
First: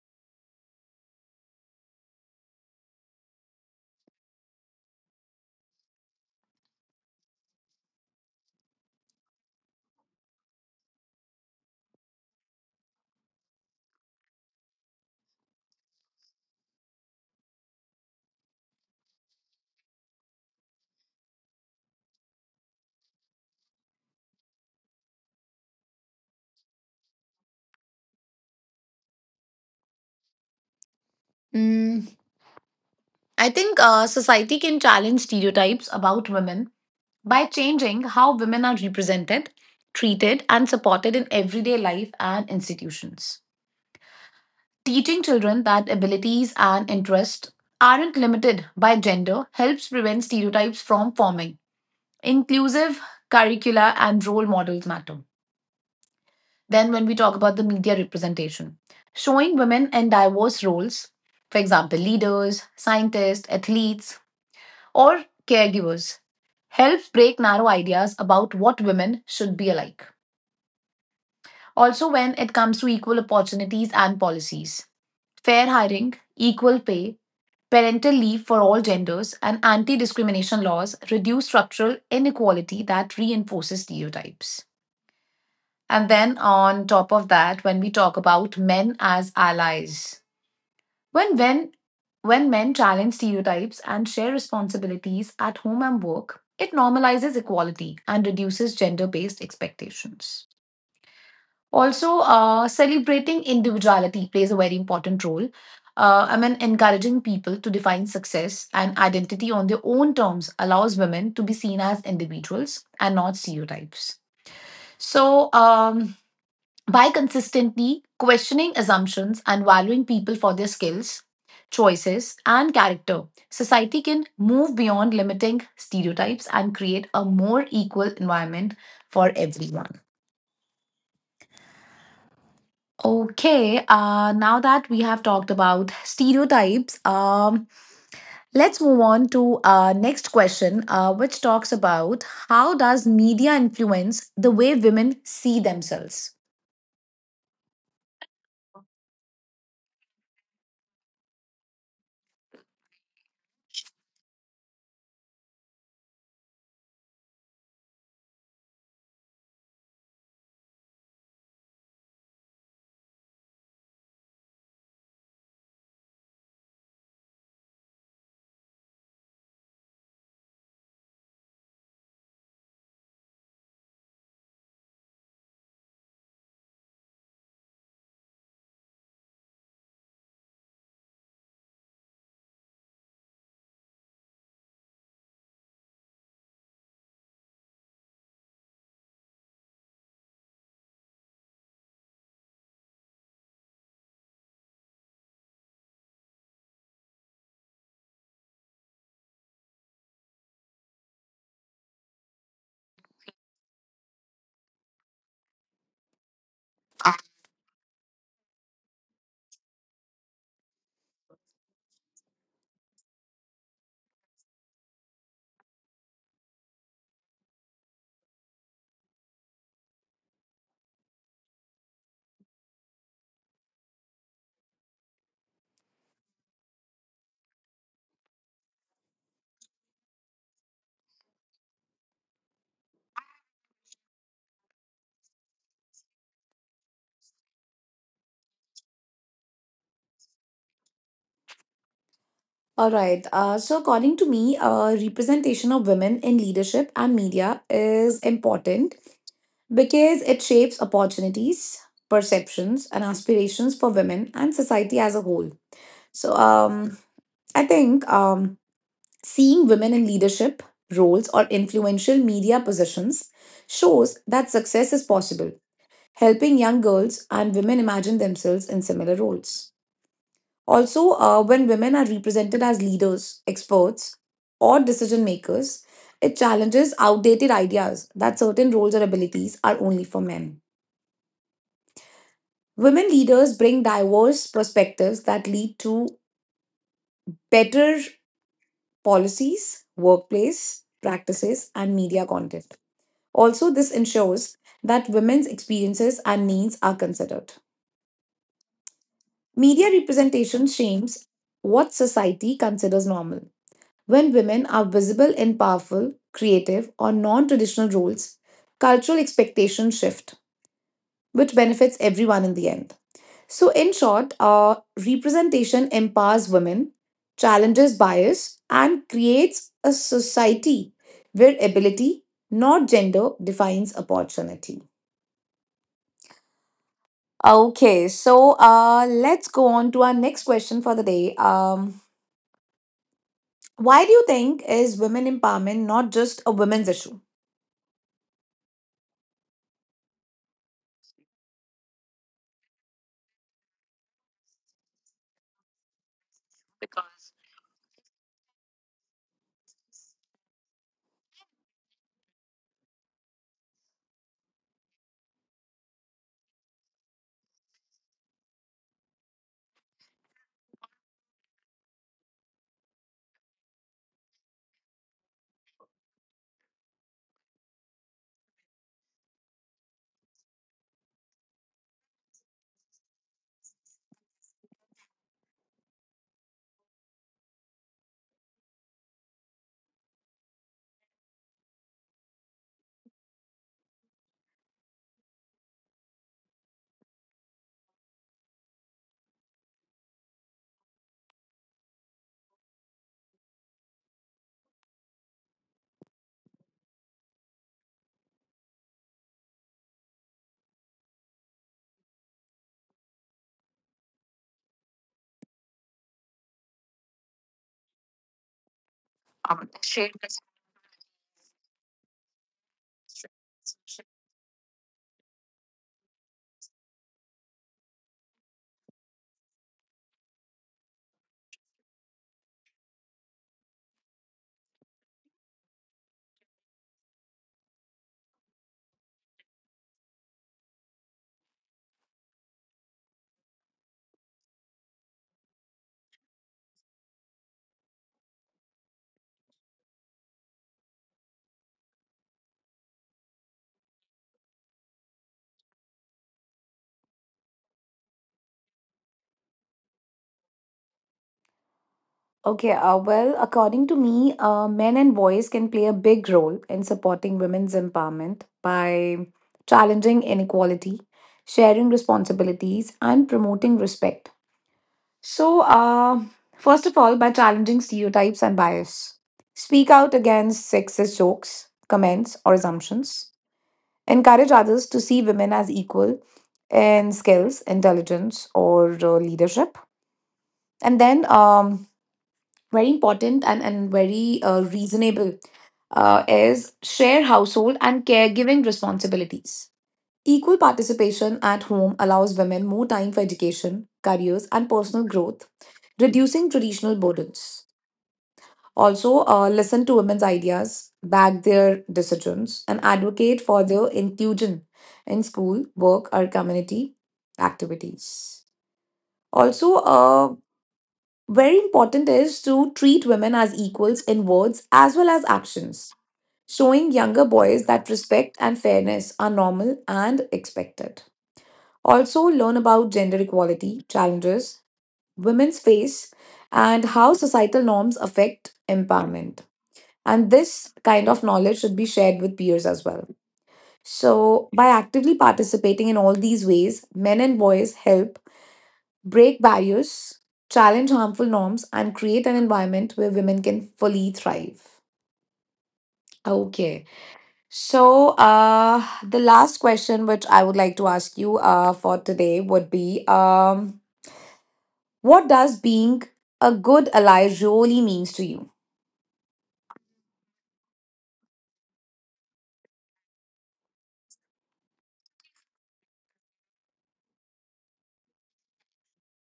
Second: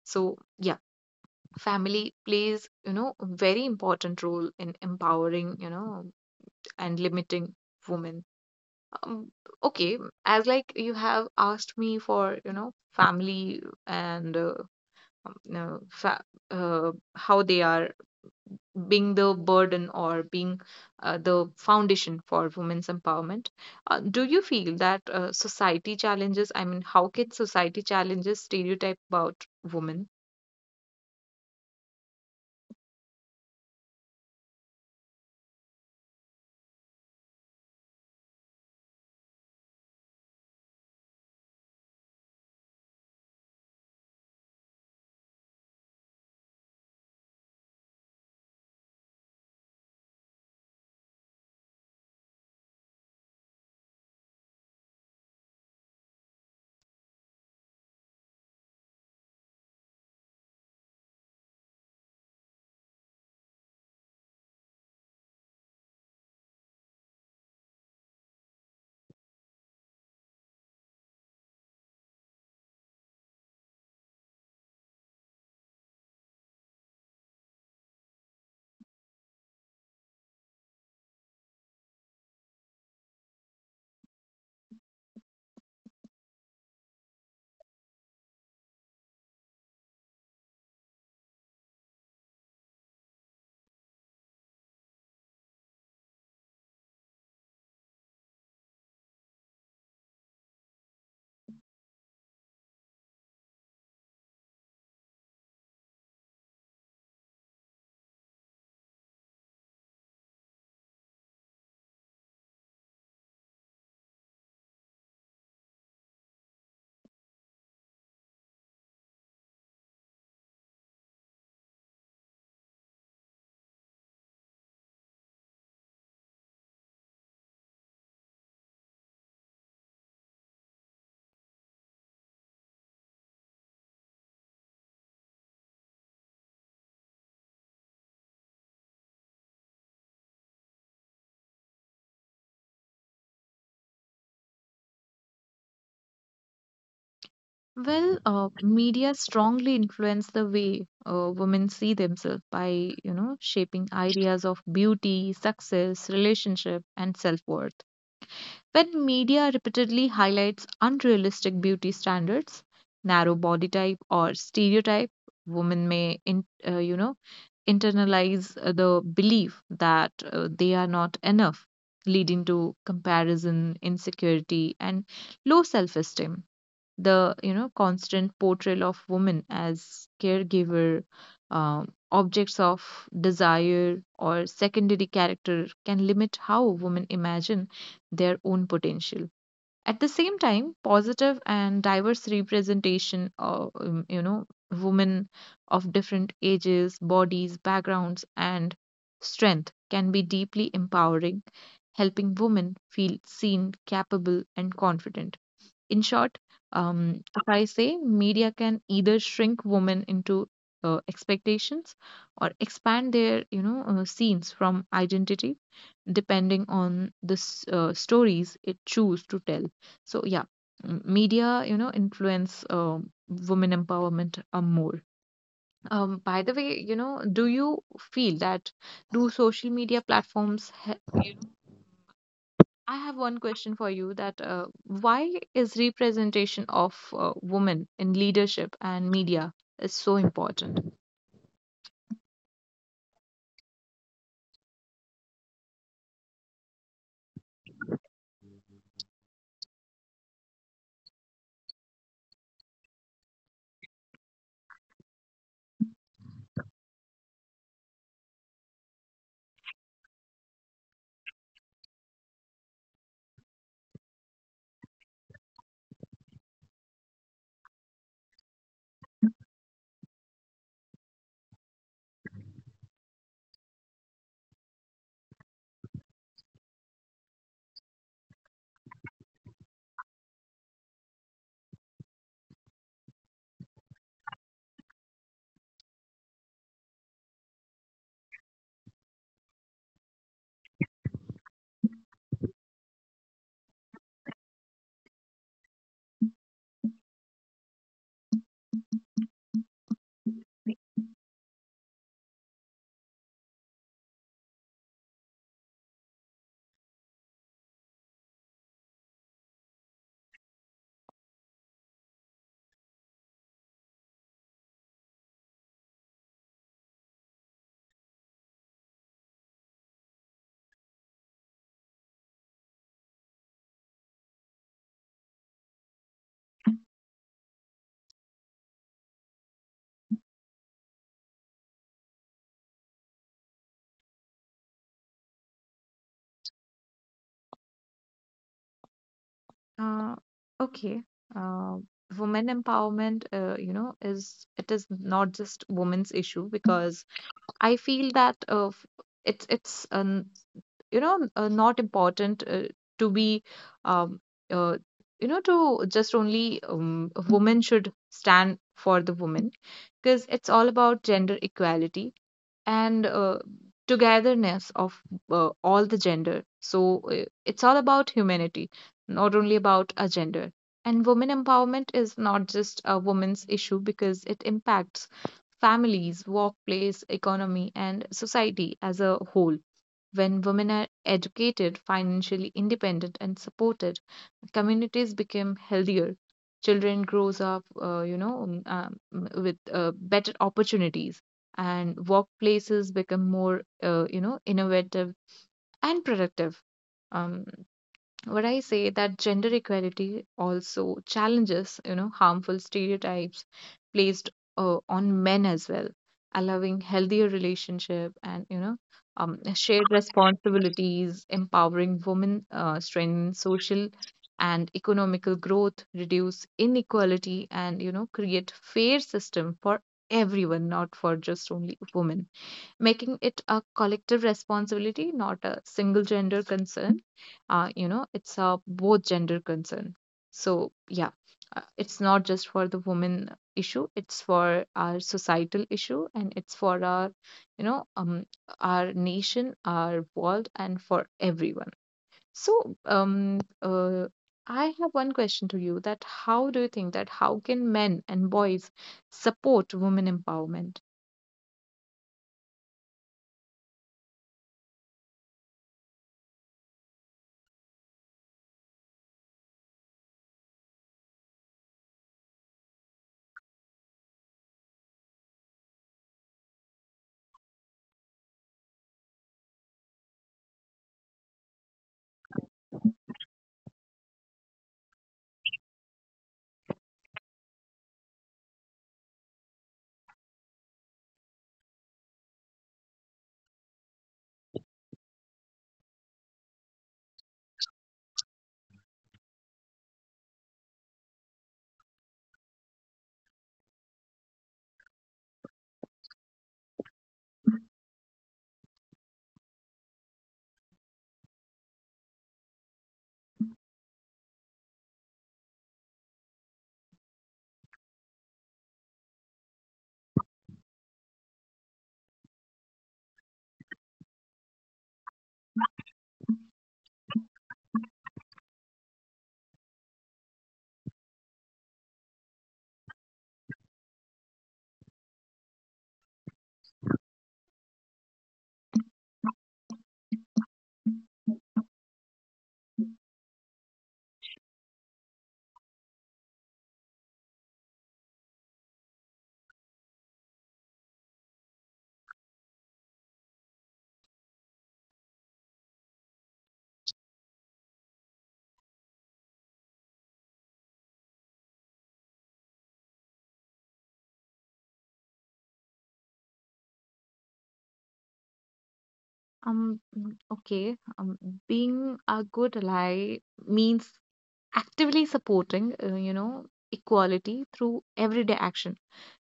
Speaker 2: So, yeah, family plays, you know, a very important role in empowering, you know, and limiting women. um, okay, as like you have asked me for you know family and uh, um, no, fa- uh, how they are being the burden or being uh, the foundation for women's empowerment. Uh, do you feel that uh, society challenges, i mean how can society challenges stereotype about women?
Speaker 1: Mm, I think uh, society can challenge stereotypes about women by changing how women are represented, treated, and supported in everyday life and institutions. Teaching children that abilities and interests aren't limited by gender helps prevent stereotypes from forming. Inclusive curricula and role models matter. Then, when we talk about the media representation, showing women in diverse roles, for example, leaders, scientists, athletes, or caregivers, helps break narrow ideas about what women should be alike. Also, when it comes to equal opportunities and policies, fair hiring, equal pay, parental leave for all genders, and anti discrimination laws reduce structural inequality that reinforces stereotypes. And then on top of that, when we talk about men as allies, when when when men challenge stereotypes and share responsibilities at home and work, it normalizes equality and reduces gender-based expectations. Also, uh, celebrating individuality plays a very important role. Uh, I mean, encouraging people to define success and identity on their own terms allows women to be seen as individuals and not stereotypes. So, um, by consistently questioning assumptions and valuing people for their skills, choices, and character, society can move beyond limiting stereotypes and create a more equal environment for everyone. Okay, uh, now that we have talked about stereotypes, um, let's move on to our next question, uh, which talks about how does media influence the way women see themselves?
Speaker 2: Well, uh, media strongly influence the way uh, women see themselves by, you know, shaping ideas of beauty, success, relationship, and self-worth. When media repeatedly highlights unrealistic beauty standards, narrow body type, or stereotype, women may, in, uh, you know, internalize uh, the belief that uh, they are not enough, leading to comparison, insecurity, and low self-esteem. The you know constant portrayal of women as caregiver, um, objects of desire, or secondary character can limit how women imagine their own potential. At the same time, positive and diverse representation of um, you know women of different ages, bodies, backgrounds, and strength can be deeply empowering, helping women feel seen, capable, and confident. In short, um, if I say, media can either shrink women into uh, expectations or expand their, you know, uh, scenes from identity, depending on the s- uh, stories it choose to tell. So yeah, m- media, you know, influence um women empowerment uh, more. Um, by the way, you know, do you feel that do social media platforms he- I have one question for you that uh, why is representation of uh, women in leadership and media is so important?
Speaker 1: All right. Uh, so, according to me, uh, representation of women in leadership and media is important because it shapes opportunities, perceptions, and aspirations for women and society as a whole. So, um, I think um, seeing women in leadership roles or influential media positions shows that success is possible, helping young girls and women imagine themselves in similar roles. Also, uh, when women are represented as leaders, experts, or decision makers, it challenges outdated ideas that certain roles or abilities are only for men. Women leaders bring diverse perspectives that lead to better policies, workplace practices, and media content. Also, this ensures that women's experiences and needs are considered. Media representation shames what society considers normal. When women are visible in powerful, creative, or non traditional roles, cultural expectations shift, which benefits everyone in the end. So, in short, uh, representation empowers women, challenges bias, and creates a society where ability, not gender, defines opportunity. Okay, so uh, let's go on to our next question for the day. Um, why do you think is women empowerment not just a women's issue?
Speaker 2: Uh, okay. Uh, Women empowerment, uh, you know, is it is not just women's issue because I feel that uh, f- it's it's um, you know uh, not important uh, to be um, uh, you know to just only um, women should stand for the women, because it's all about gender equality and uh, togetherness of uh, all the gender. So uh, it's all about humanity, not only about a gender. And women empowerment is not just a woman's issue because it impacts families, workplace, economy, and society as a whole. When women are educated, financially independent, and supported, communities become healthier. Children grows up, uh, you know, um, um, with uh, better opportunities, and workplaces become more, uh, you know, innovative and productive. Um, what I say that gender equality also challenges, you know, harmful stereotypes placed uh, on men as well, allowing healthier relationship and, you know, um, shared responsibilities. Empowering women, uh, strengthen social and economical growth, reduce inequality, and, you know, create fair system for everyone, not for just only women, making it a collective responsibility, not a single gender concern. Uh, you know, it's a both gender concern. So, yeah, uh, it's not just for the women issue, it's for our societal issue and it's for our, you know, um, our nation, our world, and for everyone. So, um, uh, I have one question to you that how do you think that how can men and boys support women empowerment?
Speaker 1: Okay, uh, well, according to me, uh, men and boys can play a big role in supporting women's empowerment by challenging inequality, sharing responsibilities, and promoting respect. So, uh, first of all, by challenging stereotypes and bias, speak out against sexist jokes, comments, or assumptions, encourage others to see women as equal in skills, intelligence, or uh, leadership. And then um, very important and, and very uh, reasonable uh, is share household and caregiving responsibilities. Equal participation at home allows women more time for education, careers, and personal growth, reducing traditional burdens. Also, uh, listen to women's ideas, back their decisions, and advocate for their inclusion in school, work, or community activities. Also, uh, very important is to treat women as equals in words as well as actions, showing younger boys that respect and fairness are normal and expected. Also, learn about gender equality challenges women's face and how societal norms affect empowerment. And this kind of knowledge should be shared with peers as well. So, by actively participating in all these ways, men and boys help break barriers, challenge harmful norms, and create an environment where women can fully thrive. Okay. So, uh, the last question which I would like to ask you uh, for today would be um, what does being a good ally really means to you?
Speaker 2: Um, mm, okay. Um, being a good ally means actively supporting, uh, you know, equality through everyday action,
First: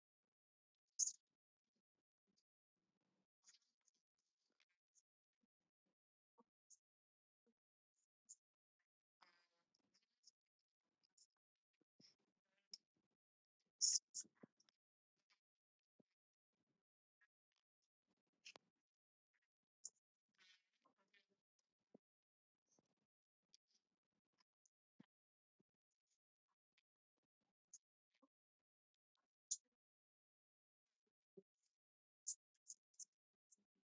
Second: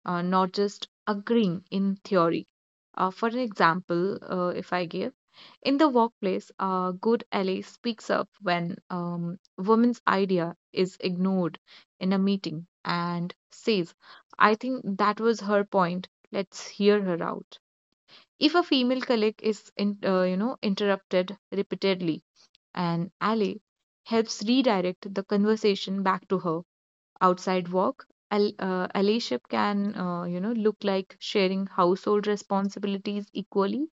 Speaker 2: uh, not just agreeing in theory. Uh, for an example, uh, if I give, in the workplace, a good ally speaks up when um, woman's idea is ignored in a meeting and says, "I think that was her point. Let's hear her out." If a female colleague is in, uh, you know interrupted repeatedly, an ally helps redirect the conversation back to her. Outside work, al- uh, allyship can uh, you know look like sharing household responsibilities equally,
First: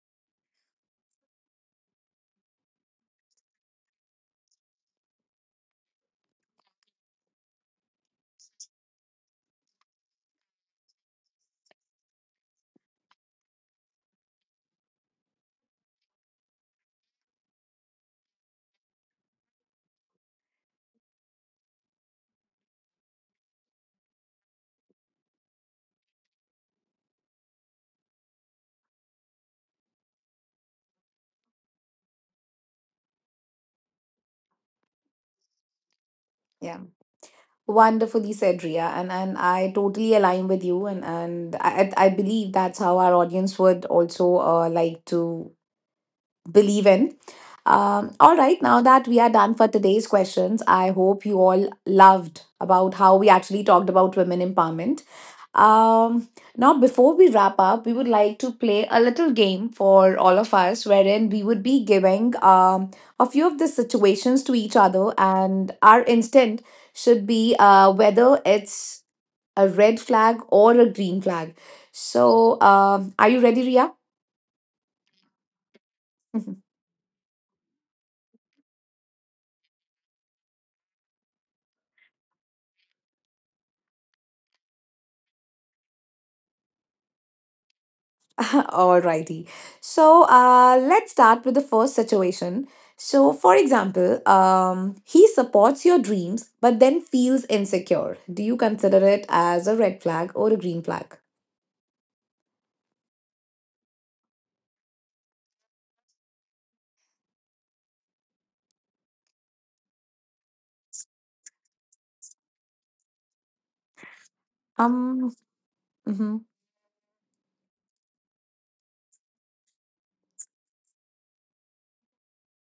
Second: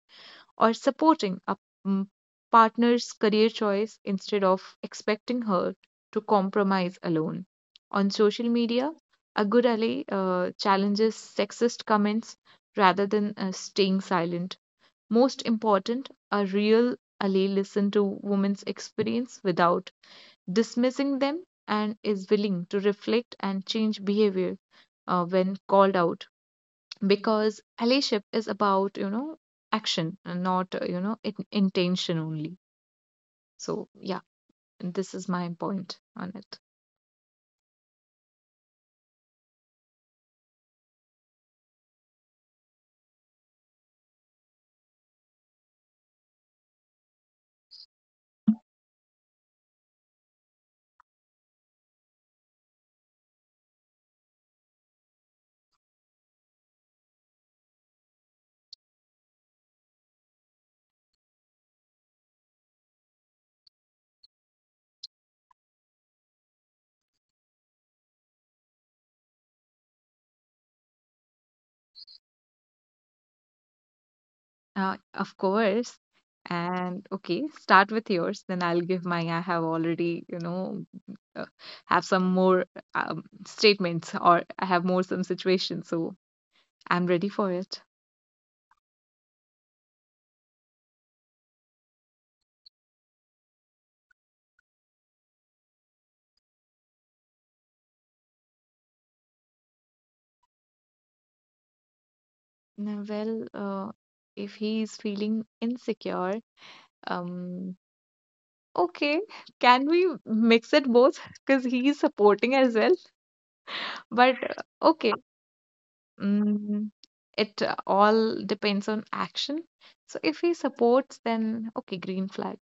Speaker 2: or supporting a, mm, partner's career choice instead of expecting her to compromise alone. On social media, a good ally uh, challenges sexist comments rather than uh, staying silent. Most important, a real ally listens to women's experience without dismissing them, and is willing to reflect and change behavior uh, when called out, because allyship is about, you know action and not uh, you know in- intention only. So yeah, this is my point on it.
Speaker 1: Yeah. Wonderfully said, Ria. And, and I totally align with you. And, and I, I I believe that's how our audience would also uh, like to believe in. Um, all right, now that we are done for today's questions, I hope you all loved about how we actually talked about women empowerment. Um, now, before we wrap up, we would like to play a little game for all of us, wherein we would be giving um, a few of the situations to each other, and our instinct should be uh, whether it's a red flag or a green flag. So, um, are you ready, Ria?
Speaker 2: Uh, of course.
Speaker 1: <laughs>
Speaker 2: And okay, start with yours, then I'll give mine. I have already, you know uh, have some more um, statements, or I have more some situations. So I'm ready for it.
Speaker 1: Alrighty. So uh, let's start with the first situation. So, for example, um, he supports your dreams but then feels insecure. Do you consider it as a red flag or a green flag?
Speaker 2: Now, well, uh, if he's feeling insecure, um, okay, can we mix it both? Because he's supporting as well. But uh, okay,
Speaker 1: Um, mhm,
Speaker 2: mm, it uh, all depends on action. So if he supports, then okay, green flag.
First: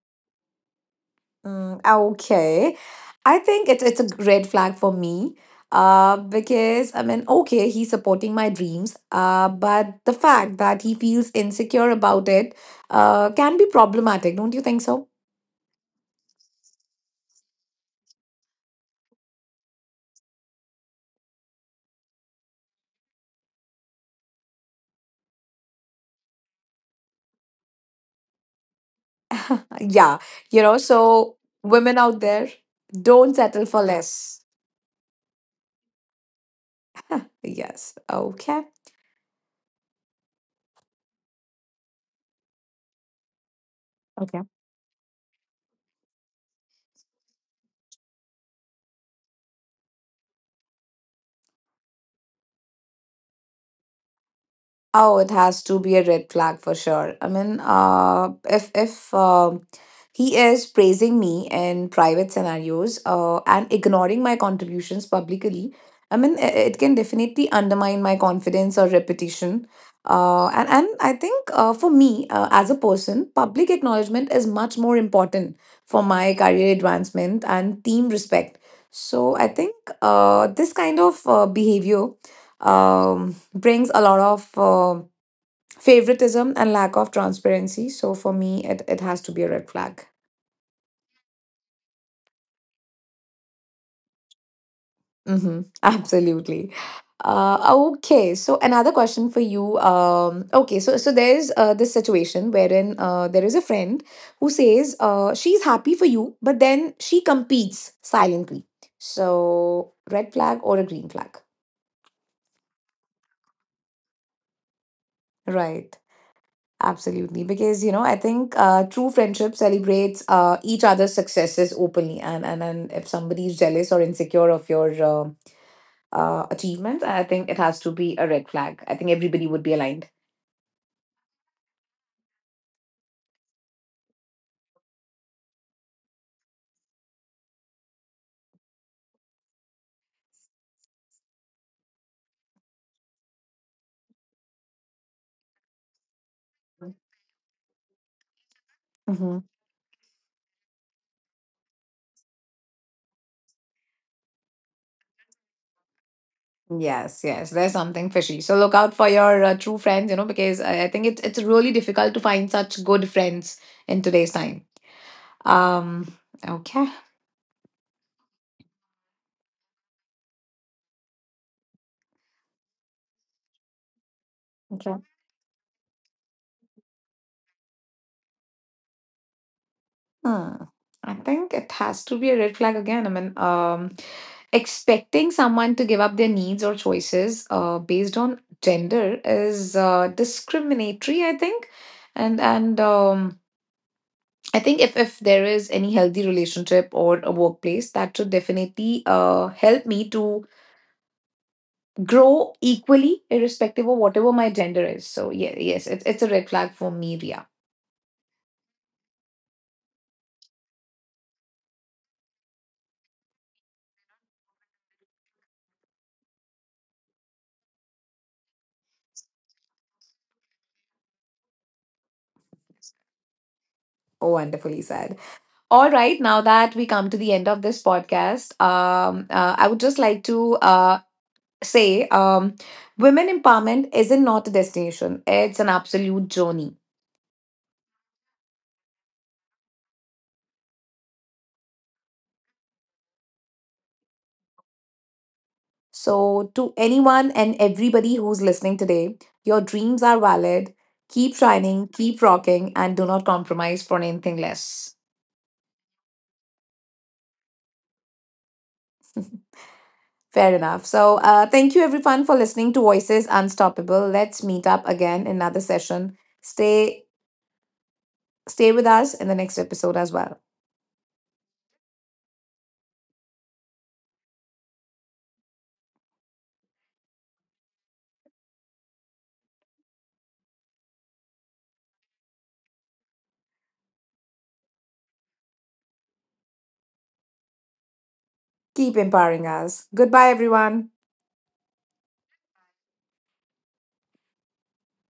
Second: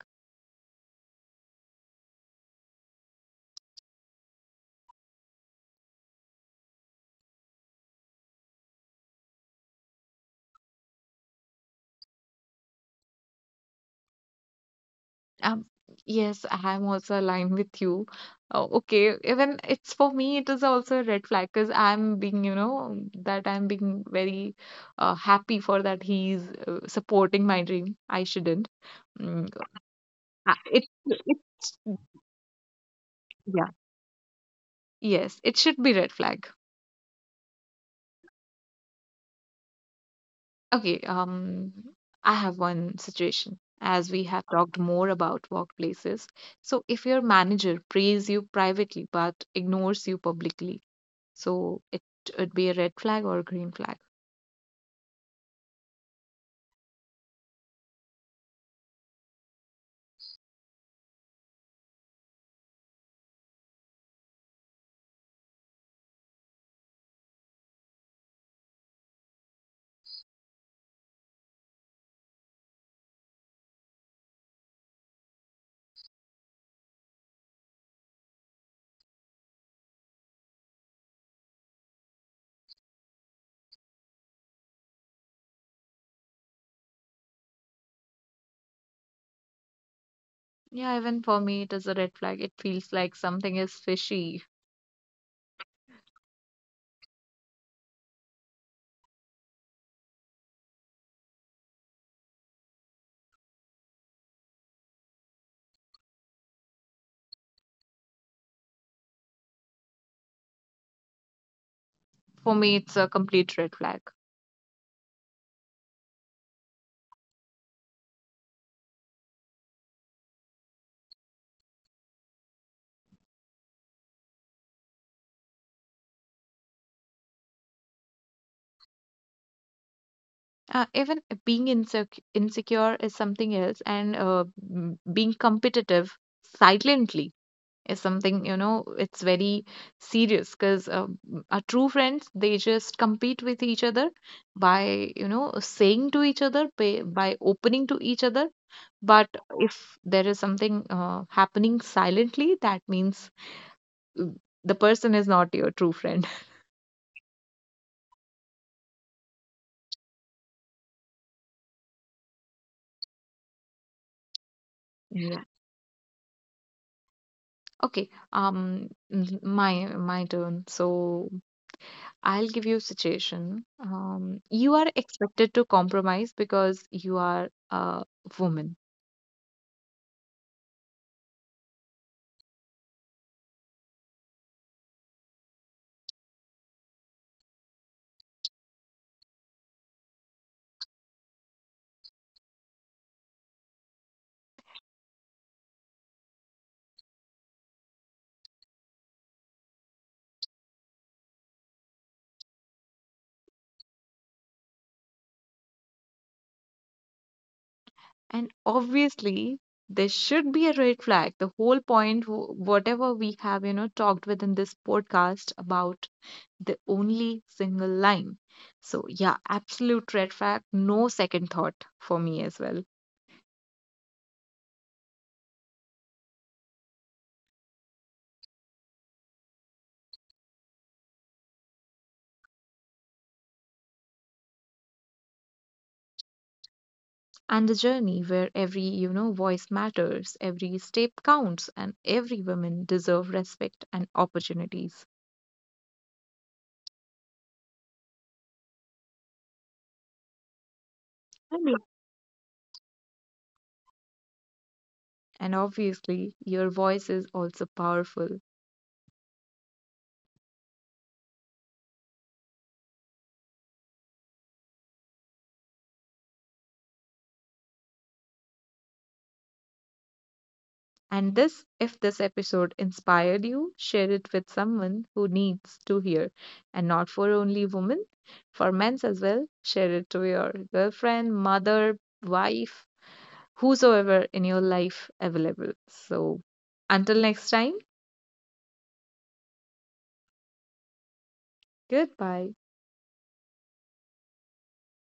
Speaker 1: mm, okay. I think it's it's a red flag for me. Uh, because I mean, okay, he's supporting my dreams. Uh, but the fact that he feels insecure about it, uh, can be problematic. Don't you think so?
Speaker 2: Um, yes, I am also aligned with you. Uh, okay, even it's for me, it is also a red flag because I'm being, you know, that I'm being very uh, happy for that he's uh, supporting my dream. I shouldn't. Mm,
Speaker 1: Yeah,
Speaker 2: I-
Speaker 1: you know,
Speaker 2: it,
Speaker 1: so
Speaker 2: it's,
Speaker 1: women out there, don't settle
Speaker 2: yeah,
Speaker 1: for less.
Speaker 2: yes, it should be red flag.
Speaker 1: Yes. Okay.
Speaker 2: Okay, um, I have one situation. As we
Speaker 1: Okay.
Speaker 2: have talked more about workplaces, so if your manager praises you privately but ignores you publicly, so it would be a red flag or a green flag?
Speaker 1: Oh, it has to be a red flag for sure. I mean, uh, if if um he is praising me in private scenarios uh, and ignoring my contributions publicly, I mean, i- it can definitely undermine my confidence or reputation. Uh, and, and I think uh, for me uh, as a person, public acknowledgement is much more important for my career advancement and team respect. So I think uh, this kind of uh, behavior. Um, brings a lot of uh, favoritism and lack of transparency. So for me, it, it has to be a red flag.
Speaker 2: Yeah, even for me, it is a red flag. It feels like something is fishy.
Speaker 1: Hmm. <laughs> Absolutely. Uh, okay, so another question for you. Um, okay, so so there's uh, this situation wherein uh, there is a friend who says uh, she's happy for you, but then she competes silently. So red flag or a green flag,
Speaker 2: For me, it's a complete red flag.
Speaker 1: right? Absolutely, because you know, I think uh, true friendship celebrates uh, each other's successes openly, and and and if somebody is jealous or insecure of your uh, uh, achievements, I think it has to be a red flag. I think everybody would be aligned.
Speaker 2: Uh, even being insec- insecure is something else, and uh, m- being competitive silently is something, you know, it's very serious, because uh, m- our true friends, they just compete with each other by, you know, saying to each other, by, by opening to each other. But
Speaker 1: Hmm.
Speaker 2: if there is something uh, happening silently, that means uh, the person is not your true friend. <laughs>
Speaker 1: Yes, yes, there's something fishy. So look out for your uh, true friends, you know, because I, I think it's it's really difficult to find such good friends in today's time.
Speaker 2: Yeah.
Speaker 1: Um, okay.
Speaker 2: Okay, um, mm, my my turn. So I'll give you a situation. Um, you are expected to compromise because you are a woman,
Speaker 1: Hmm. I think it has to be a red flag again. I mean, um, expecting someone to give up their needs or choices uh, based on gender is uh, discriminatory, I think. And and um, I think if if there is any healthy relationship or a workplace, that should definitely uh, help me to grow equally, irrespective of whatever my gender is. So yeah, yes, it's it's a red flag for me, Ria.
Speaker 2: and obviously there should be a red flag. The whole point, wh- whatever we have, you know, talked within this podcast about, the only single line. So, yeah, absolute red flag, no second thought for me as well.
Speaker 1: Oh, wonderfully said. All right, now that we come to the end of this podcast, um, uh, I would just like to uh, say um, women empowerment isn't not a destination, it's an absolute journey.
Speaker 2: And the journey where every, you know, voice matters, every step counts, and every woman deserve respect and opportunities.
Speaker 1: So, to anyone and everybody who's listening today, your dreams are valid. Keep
Speaker 2: Absolutely.
Speaker 1: shining, keep rocking, and do not compromise for anything less.
Speaker 2: And obviously, your voice is also powerful.
Speaker 1: Fair enough. So, uh, thank you everyone for listening to Voices Unstoppable. Let's meet up again in another session. Stay, stay with us in the next episode as well.
Speaker 2: And this, if this episode inspired you, share it with someone who needs to hear. And not for only women, for men's as well. Share it to your girlfriend, mother, wife, whosoever in your life available. So until next time,
Speaker 1: Keep empowering us. Goodbye, everyone.
Speaker 2: goodbye.